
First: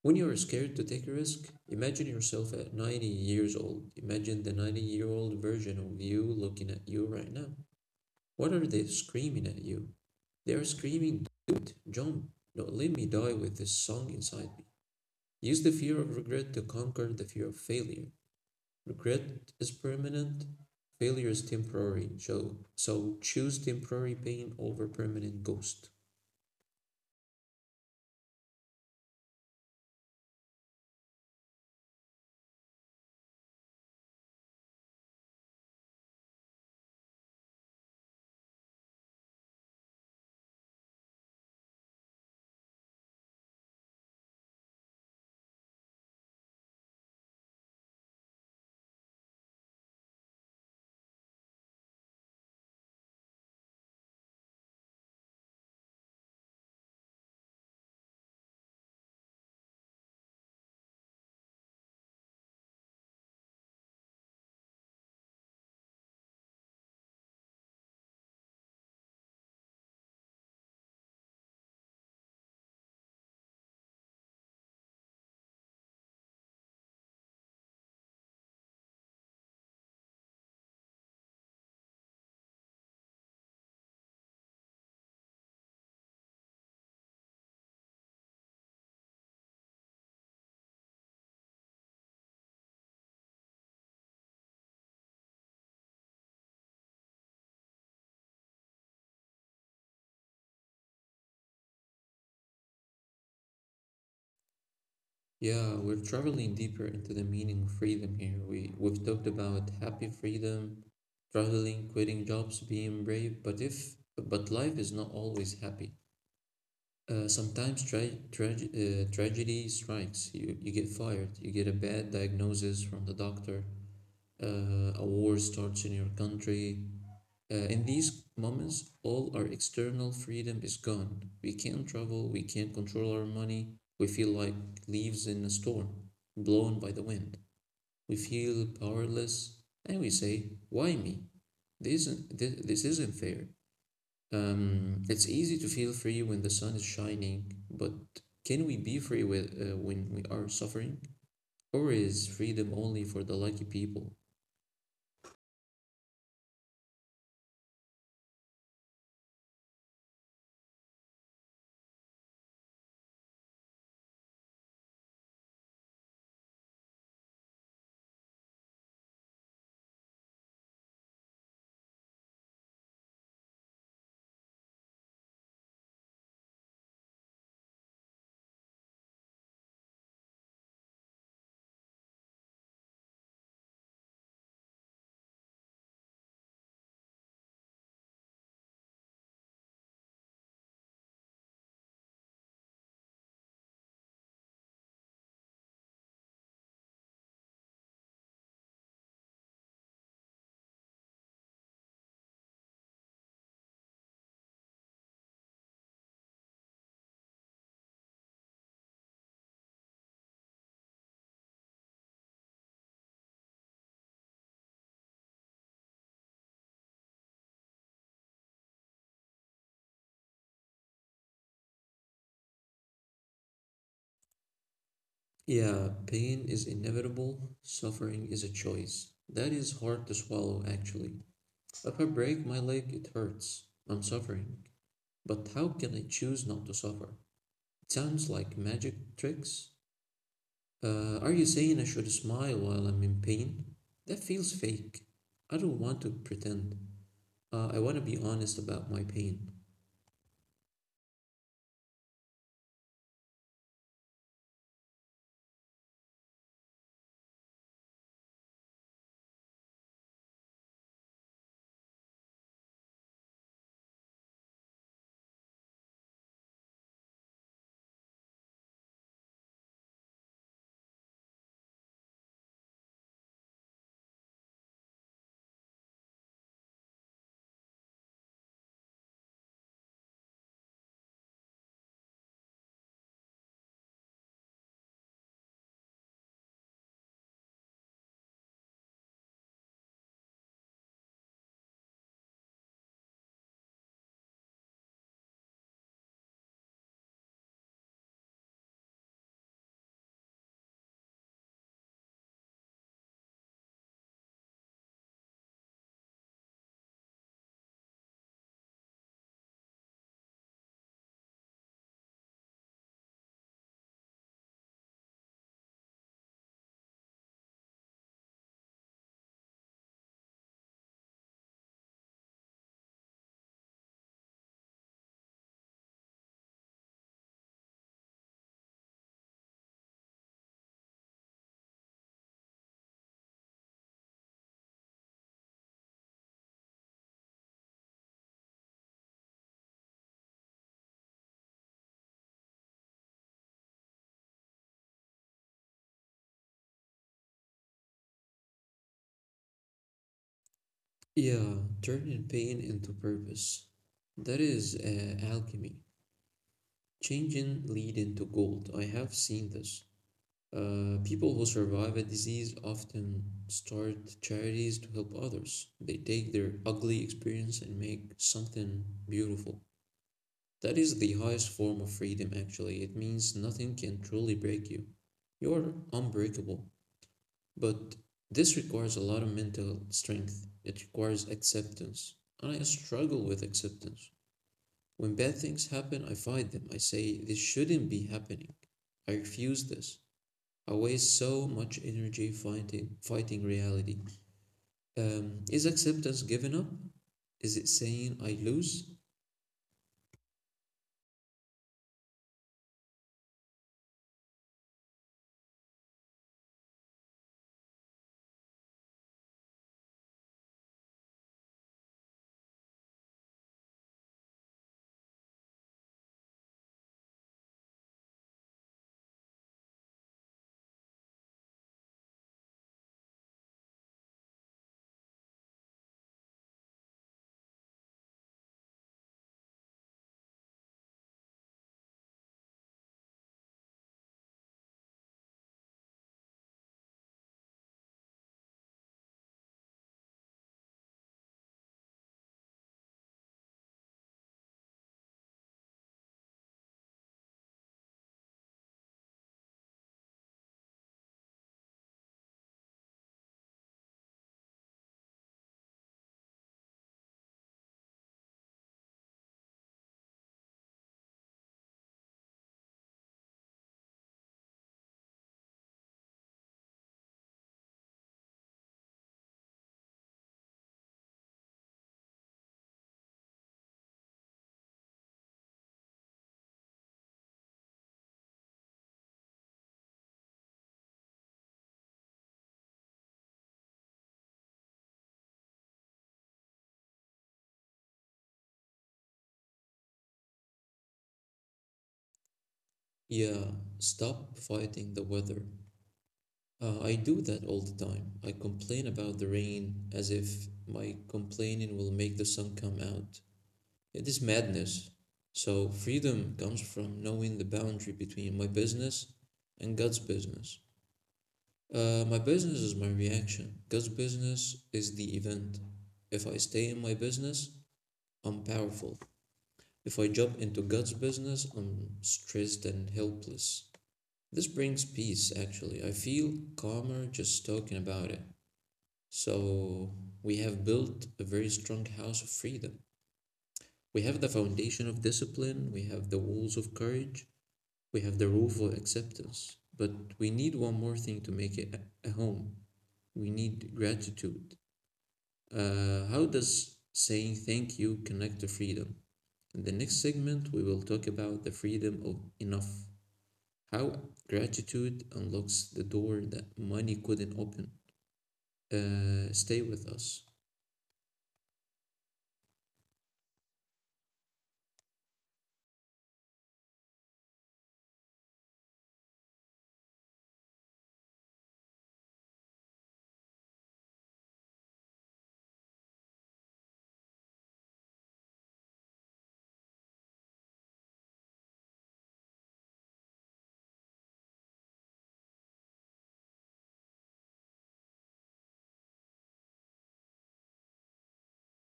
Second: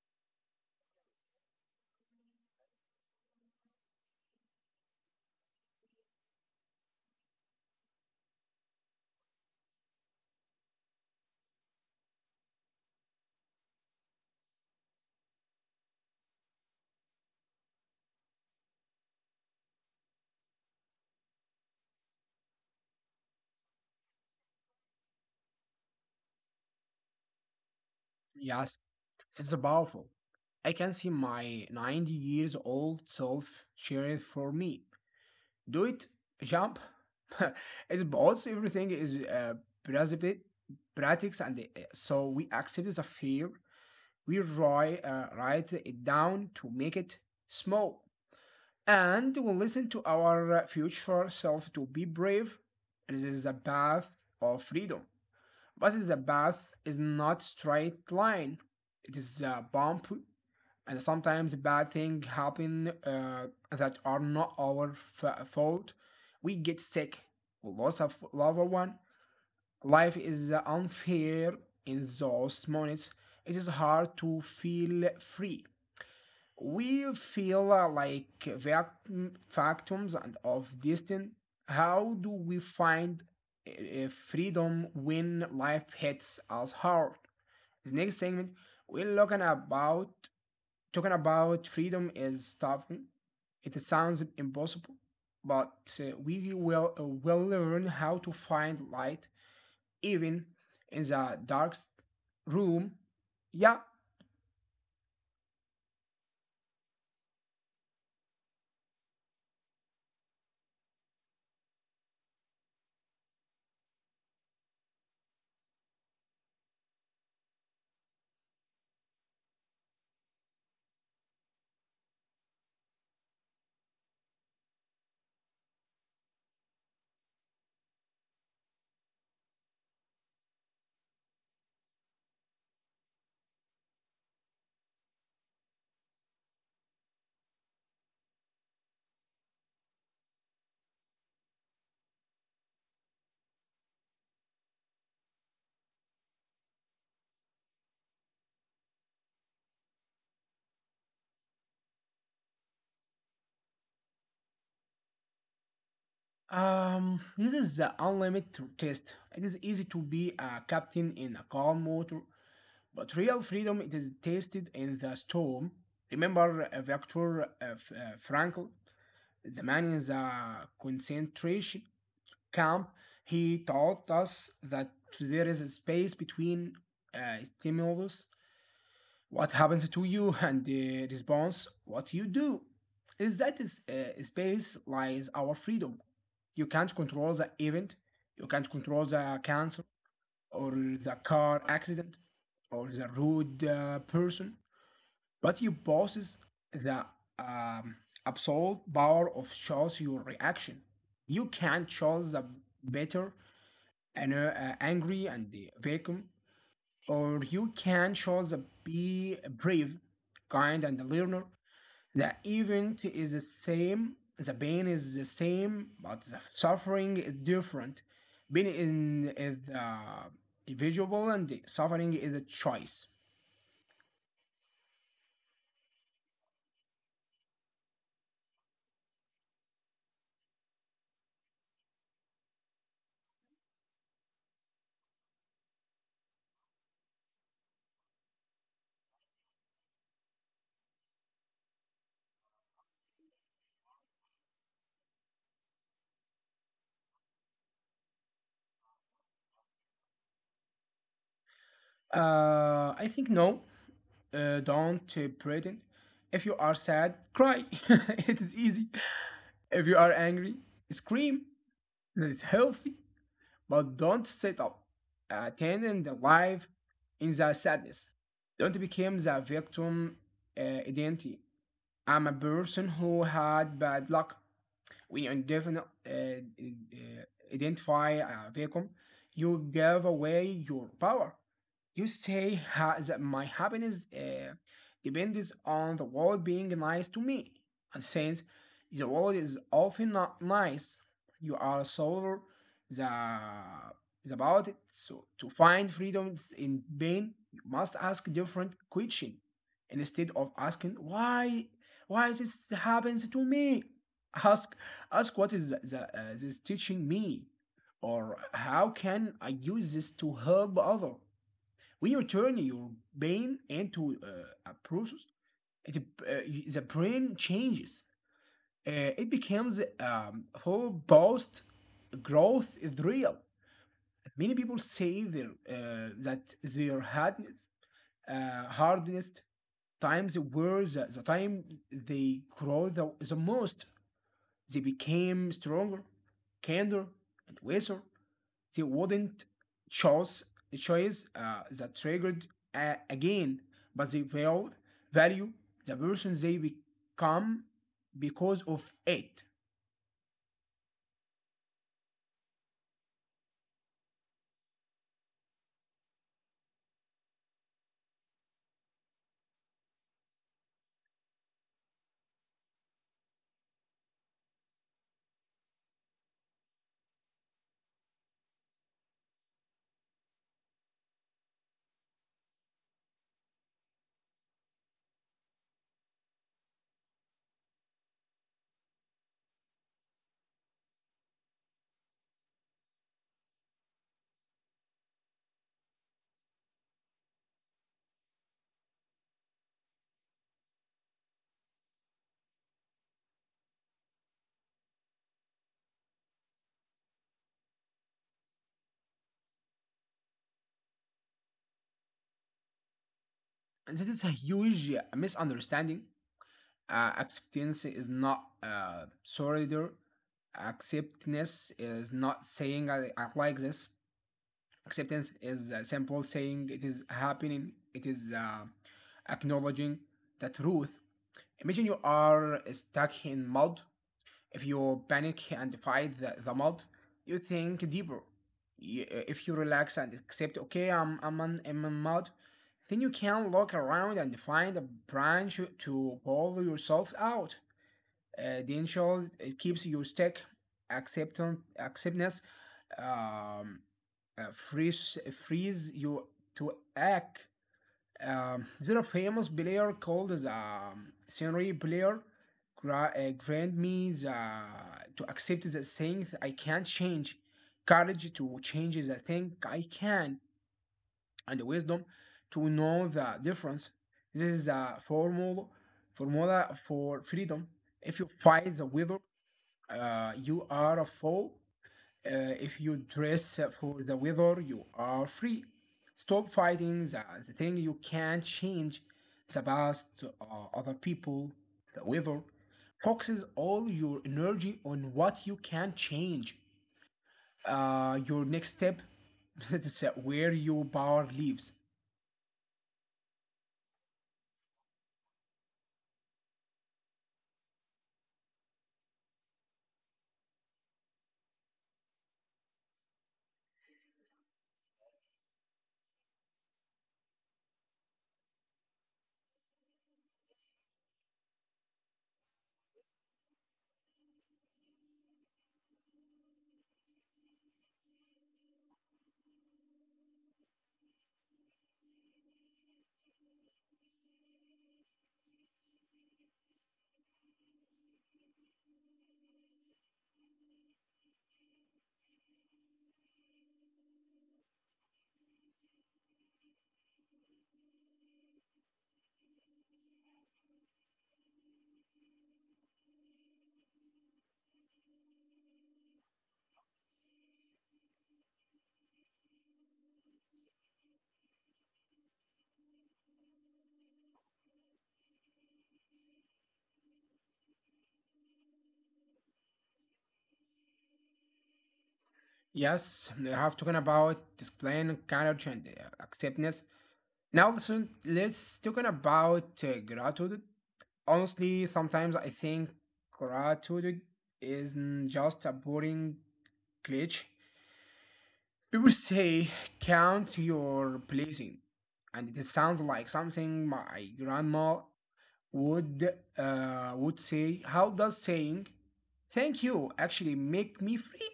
Speaker 1: When you are scared to take a risk, imagine yourself at ninety years old. Imagine the ninety year old version of you looking at you right now. What are they screaming at you? They are screaming, dude, John, don't let me die with this song inside me. Use the fear of regret to conquer the fear of failure. Regret is permanent, failure is temporary. So, so choose temporary pain over permanent ghost.
Speaker 2: Yes, this is powerful. I can see my ninety years old self cheering for me. Do it, jump. It also everything is uh, precipi- practice, and uh, so we accept the fear. We write uh, write it down to make it small, and we we'll listen to our future self to be brave. This is a path of freedom, but the path is not straight line. It is a bump and sometimes bad things happen uh, that are not our fault. We get sick, we lose a f- loved one. Life is uh, unfair in those moments. It is hard to feel free. We feel uh, like victims and of destiny. How do we find uh, freedom when life hits us hard? The next segment, we're looking about talking about freedom is tough. It sounds impossible, but uh, we will uh, will learn how to find light even in the darkest room. Yeah.
Speaker 1: Yeah, we're traveling deeper into the meaning of freedom here. We we've talked about happy freedom, traveling, quitting jobs, being brave, but if but life is not always happy. Uh, sometimes tra- trage- uh, tragedy strikes. You, you get fired, you get a bad diagnosis from the doctor, uh, a war starts in your country. Uh, in these moments, all our external freedom is gone. We can't travel, we can't control our money, we feel like leaves in a storm, blown by the wind. We feel powerless, and we say, why me? This isn't, this, this isn't fair. Um, it's easy to feel free when the sun is shining, but can we be free with, uh, when we are suffering? Or is freedom only for the lucky people?
Speaker 2: Um, this is the unlimited test. It is easy to be a captain in a calm water, but real freedom it is tested in the storm. Remember uh, Viktor uh, F- uh, Frankl, the man in the concentration camp, he taught us that there is a space between uh, stimulus, what happens to you, and the response, what you do. Is that is, uh, space lies our freedom. You can't control the event, you can't control the cancer or the car accident or the rude uh, person, but you possess the um, absolute power of choose your reaction. You can not choose the better an, uh, angry and the vacuum, or you can choose a be brave, kind, and a learner. The event is the same, the pain is the same, but the suffering is different. Pain in, is uh, individual, and the suffering is a choice.
Speaker 1: Yeah, pain is inevitable, suffering is a choice. That is hard to swallow, actually. If I break my leg, it hurts. I'm suffering. But how can I choose not to suffer? It sounds like magic tricks. Uh, are you saying I should smile while I'm in pain? That feels fake. I don't want to pretend. Uh, I want to be honest about my pain.
Speaker 2: Uh, I think no. Uh, don't uh, pretend. If you are sad, cry. It is easy. If you are angry, scream. It's healthy. But don't settle attending the life in the sadness. Don't become the victim uh, identity. I'm a person who had bad luck when you indefin- uh, uh, identify a vacuum, you give away your power. You say ha- that my happiness uh, depends on the world being nice to me. And since the world is often not nice, you are sober the, about it. So to find freedom in pain, you must ask different questions. Instead of asking why why this happens to me ask Ask what is the, the, uh, this teaching me, or how can I use this to help other. When you turn your brain into uh, a process, it, uh, the brain changes. Uh, it becomes um, full post growth is real. Many people say their, uh, that their hardness, uh, hardest times were the, the time they grow the, the most. They became stronger, kinder, and wiser. They wouldn't choose a choice uh, that triggered a- again, but they will value the person they become because of it.
Speaker 1: Yeah, turning pain into purpose. That is uh, alchemy. Changing lead into gold. I have seen this. Uh, people who survive a disease often start charities to help others. They take their ugly experience and make something beautiful. That is the highest form of freedom, actually. It means nothing can truly break you. You're unbreakable. But this requires a lot of mental strength. It requires acceptance. And I struggle with acceptance. When bad things happen, I fight them. I say, this shouldn't be happening. I refuse this. I waste so much energy fighting, fighting reality. Um, is acceptance giving up? Is it saying I lose?
Speaker 2: And that is a huge uh, misunderstanding. Uh, acceptance is not uh, solidarity. Acceptance is not saying I, I like this. Acceptance is uh, simple saying it is happening, it is uh, acknowledging the truth. Imagine you are stuck in mud. If you panic and fight the, the mud, you think deeper. Y- uh, If you relax and accept, okay, I'm, I'm, in, I'm in mud, then you can look around and find a branch to pull yourself out. Uh, the initial it keeps your stack acceptance acceptance. um, uh, Freeze freeze you to act. Um, there are famous player called the um, scenery player. Gra- uh, grant me the to accept the thing I can't change, courage to change the thing I can, and the wisdom to know the difference. This is a formula formula for freedom. If you fight the weather, uh, you are a fool. Uh, if you dress for the weather, you are free. Stop fighting the, the thing you can't change, the past, uh, other people, the weather. Focuses all your energy on what you can change. Uh, your next step, that's where your power lives.
Speaker 1: Yeah, stop fighting the weather. Uh, I do that all the time. I complain about the rain as if my complaining will make the sun come out. It is madness. So freedom comes from knowing the boundary between my business and God's business. Uh, my business is my reaction. God's business is the event. If I stay in my business, I'm powerful. If I jump into God's business, I'm stressed and helpless. This brings peace, actually. I feel calmer just talking about it. So, we have built a very strong house of freedom. We have the foundation of discipline, we have the walls of courage, we have the roof of acceptance. But we need one more thing to make it a- home. We need gratitude. Uh, how does saying thank you connect to freedom? In the next segment, we will talk about the freedom of enough. How gratitude unlocks the door that money couldn't open. Uh, stay with us.
Speaker 2: Yes, we have talking about displaying courage and uh, acceptance. Now listen, let's talking about uh, gratitude. Honestly, sometimes I think gratitude isn't just a boring glitch. People say count your blessing, and it sounds like something my grandma would uh, would say. How does saying thank you actually make me free?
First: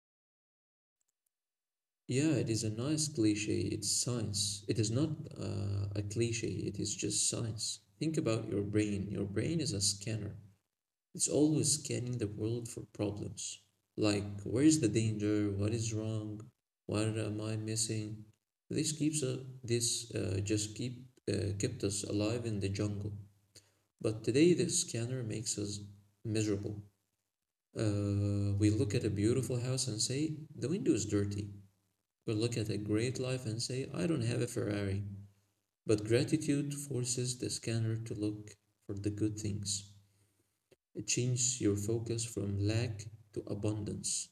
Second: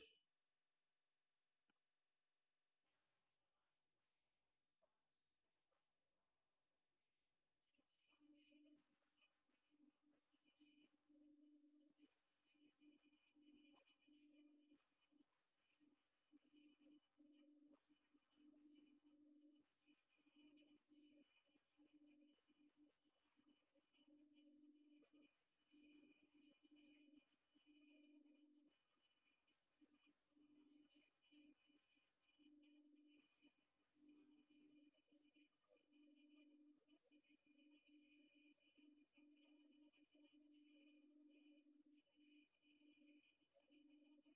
Speaker 1: Yeah, it is a nice cliche. It's science. It is not uh, a cliche, it is just science. Think about your brain. Your brain is a scanner, it's always scanning the world for problems. Like, where is the danger? What is wrong? What am I missing? This keeps us, this uh, just keep uh, kept us alive in the jungle. But today, the scanner makes us miserable. Uh, we look at a beautiful house and say, the window is dirty. We look at a great life and say, I don't have a Ferrari. But gratitude forces the scanner to look for the good things. It changes your focus from lack to abundance.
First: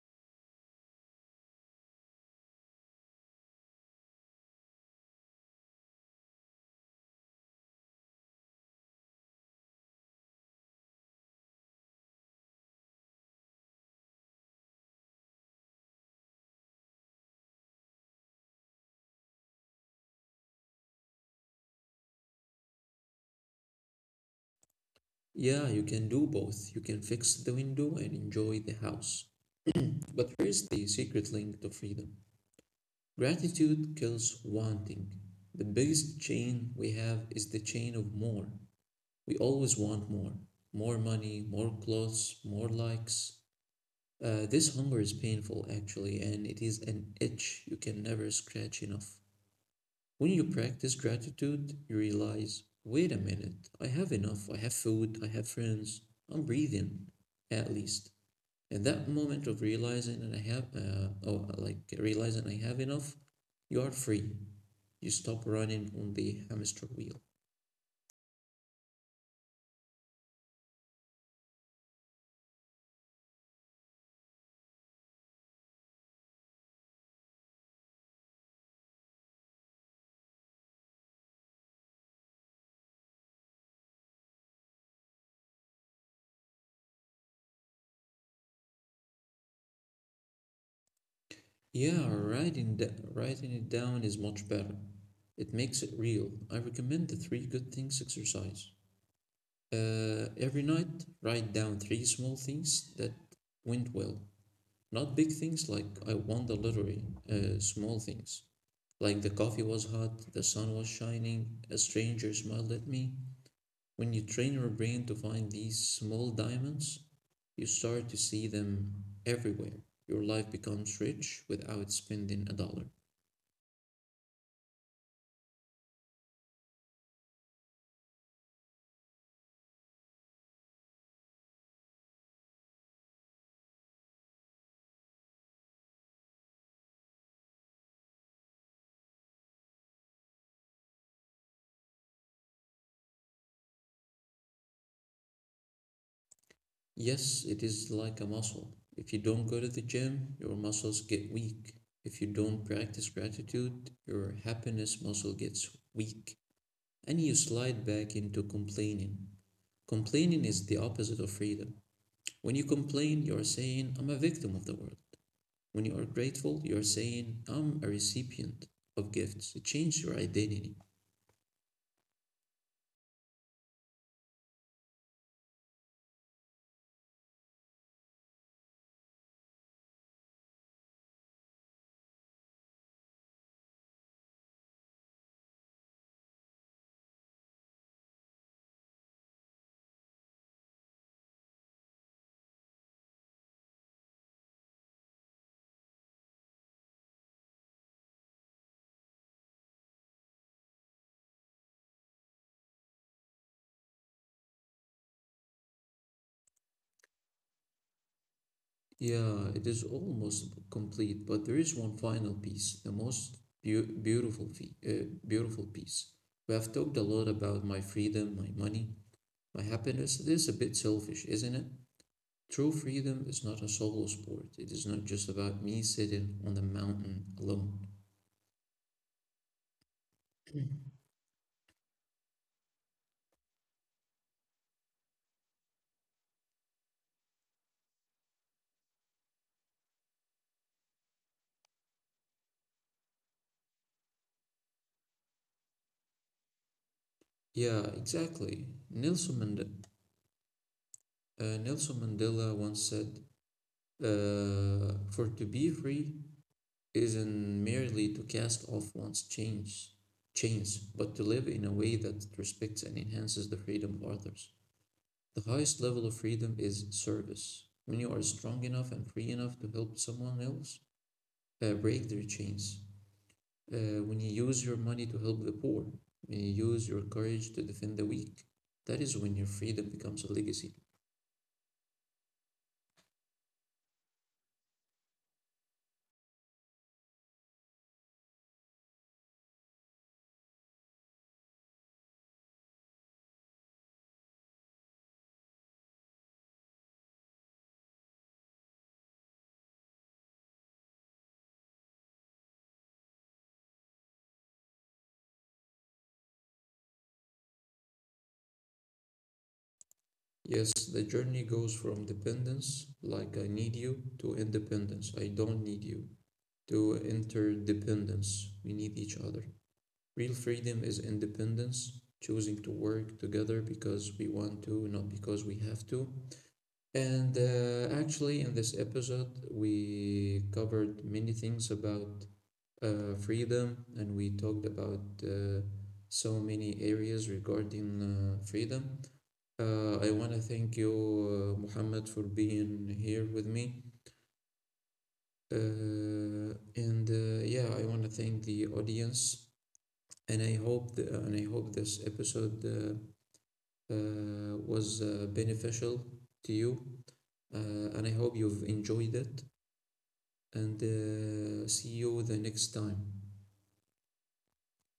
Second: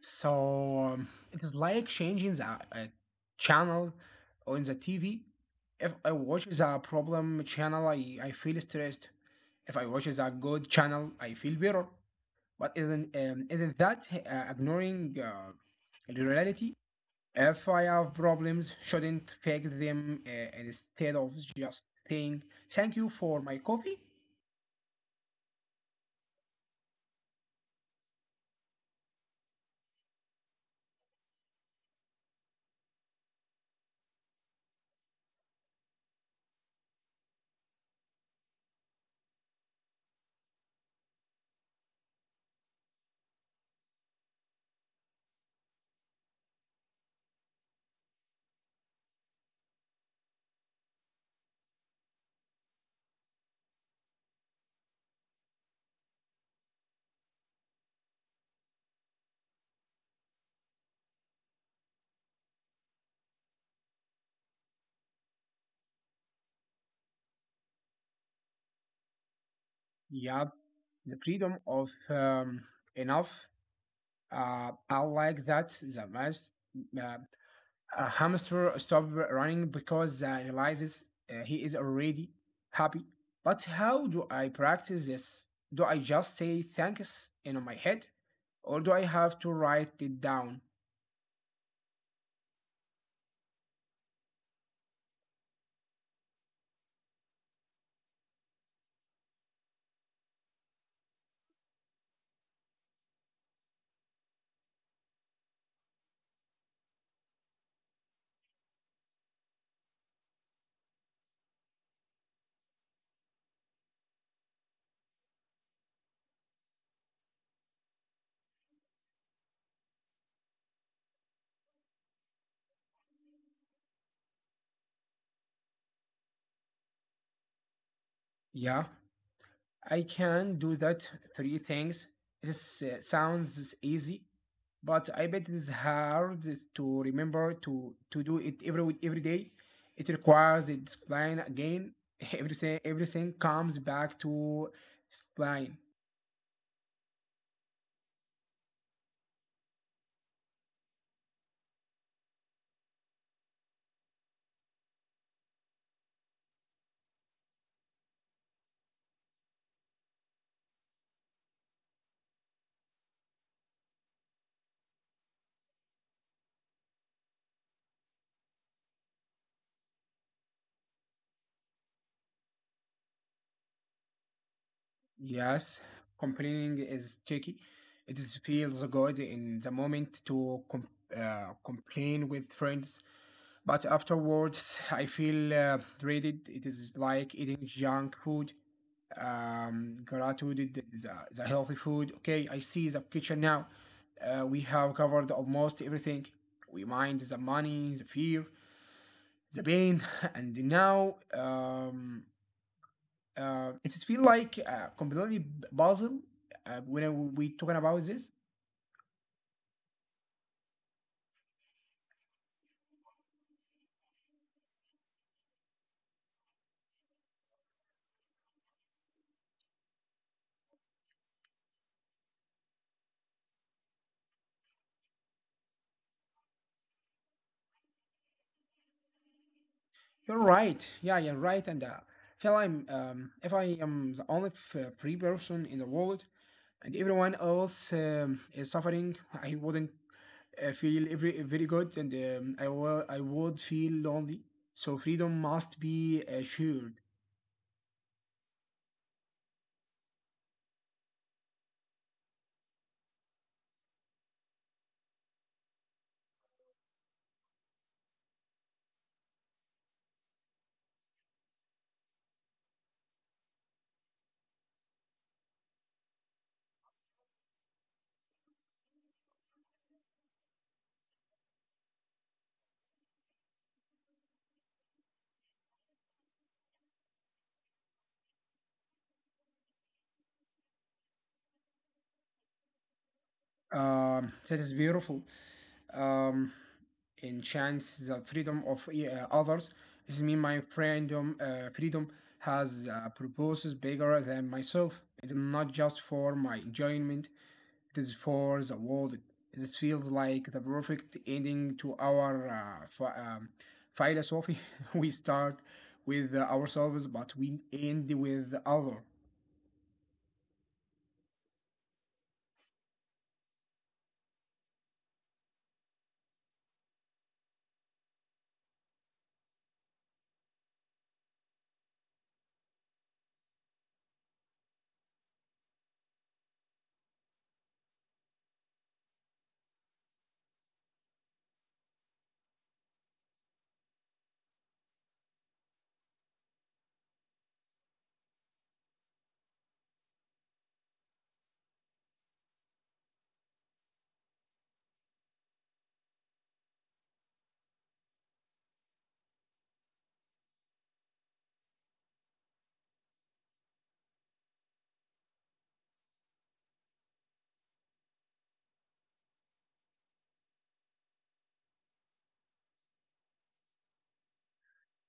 Speaker 2: So um, it is like changing the uh, channel on the T V. If I watch the problem channel, I, I feel stressed. If I watch the good channel, I feel better. But isn't um, isn't that uh, ignoring uh, the reality? If I have problems, shouldn't fix them uh, instead of just saying thank you for my coffee.
Speaker 1: Yeah, you can do both. You can fix the window and enjoy the house. But here's the secret link to freedom, gratitude kills wanting. The biggest chain we have is the chain of more. We always want more more money, more clothes, more likes. Uh, this hunger is painful, actually, and it is an itch you can never scratch enough. When you practice gratitude, you realize wait a minute, I have enough, I have food, I have friends, I'm breathing, at least. And that moment of realizing that I have, uh, oh, like realizing I have enough, you are free. You stop running on the hamster wheel.
Speaker 2: Yeah, the freedom of um, enough. Uh, I like that the most. uh, a hamster stops running because uh, realizes uh, he is already happy. But how do I practice this? Do I just say thanks in my head, or do I have to write it down?
Speaker 1: Yeah, writing, da- writing it down is much better. It makes it real. I recommend the three good things exercise. Uh, every night, write down three small things that went well. Not big things like I won the lottery, uh, small things. Like the coffee was hot, the sun was shining, a stranger smiled at me. When you train your brain to find these small diamonds, you start to see them everywhere. Your life becomes rich without spending a dollar.
Speaker 2: Yeah. I can do that three things. This uh, sounds easy, but I bet it is hard to remember to to do it every every day. It requires the discipline again. Everything everything comes back to discipline.
Speaker 1: Yes, it is like a muscle. If you don't go to the gym, your muscles get weak. If you don't practice gratitude, your happiness muscle gets weak and you slide back into complaining. Complaining is the opposite of freedom. When you complain, you're saying, I'm a victim of the world. When you are grateful, you're saying, I'm a recipient of gifts. It changes your identity.
Speaker 2: Yes, complaining is tricky. It is, feels good in the moment to com- uh, complain with friends, but afterwards I feel uh, dreaded. It is like eating junk food. Um, gratitude, the, the healthy food. Okay, I see the kitchen now. Uh, we have covered almost everything. We mind the money, the fear, the pain, and now um, uh, it feels like a completely puzzle uh, when we talking about this.
Speaker 1: Yeah, it is almost complete, but there is one final piece, the most beau- beautiful fee- uh, beautiful piece. We have talked a lot about my freedom, my money, my happiness. It is a bit selfish, isn't it? True freedom is not a solo sport. It is not just about me sitting on the mountain alone.
Speaker 2: You're right. Yeah, you're right. And uh, if I'm um, if I am the only f- uh, free person in the world, and everyone else um, is suffering, I wouldn't uh, feel every, very good, and um, I will I would feel lonely. So freedom must be uh, shared.
Speaker 1: Yeah, exactly. Nelson Mandela, uh, Nelson Mandela once said, uh, "For to be free, isn't merely to cast off one's chains, chains, but to live in a way that respects and enhances the freedom of others." The highest level of freedom is service. When you are strong enough and free enough to help someone else uh, break their chains. Uh, when you use your money to help the poor, when you use your courage to defend the weak, that is when your freedom becomes a legacy.
Speaker 2: Um, that is beautiful. um, Enchants the freedom of e- uh, others. This means my freedom, uh, freedom has uh, purposes bigger than myself. It's not just for my enjoyment, it is for the world. This feels like the perfect ending to our uh, ph- um, philosophy. We start with ourselves, but we end with the other.
Speaker 1: Yes, the journey goes from dependence, like I need you, to independence, I don't need you, to interdependence. We need each other. Real freedom is independence, choosing to work together because we want to, not because we have to. And uh, Actually, in this episode, we covered many things about uh, freedom and we talked about uh, so many areas regarding uh, freedom. Uh, I want to thank you, uh, Muhammad, for being here with me. Uh, and uh, Yeah, I want to thank the audience and I hope the, and I hope this episode uh, uh, was uh, beneficial to you, uh, and I hope you've enjoyed it. And uh, See you the next time.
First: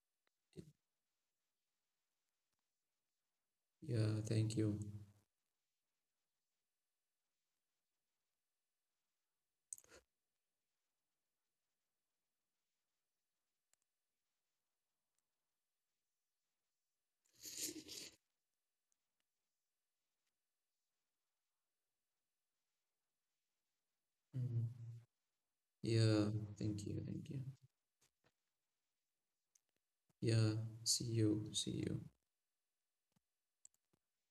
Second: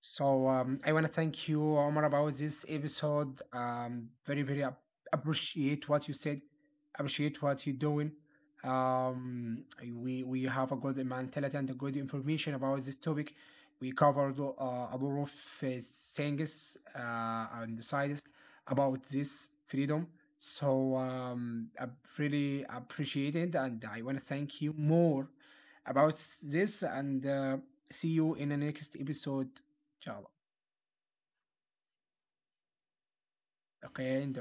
Speaker 2: So um, I want to thank you, Omar, about this episode. Um,
Speaker 1: Yeah,
Speaker 2: very,
Speaker 1: thank
Speaker 2: very
Speaker 1: you.
Speaker 2: ap- appreciate what you said. Appreciate what you're doing. Um, we we have a good mentality and a good information about this topic. We covered uh, a lot of uh, things uh, and sides about this freedom. So um, I really appreciate it, and I want to thank you
Speaker 1: Mm-hmm.
Speaker 2: more about
Speaker 1: Yeah, thank
Speaker 2: this
Speaker 1: you, thank
Speaker 2: and.
Speaker 1: you.
Speaker 2: Uh, see you in the next episode. ان شاء الله
Speaker 1: Yeah, see you, see you.
Speaker 2: اوكي انت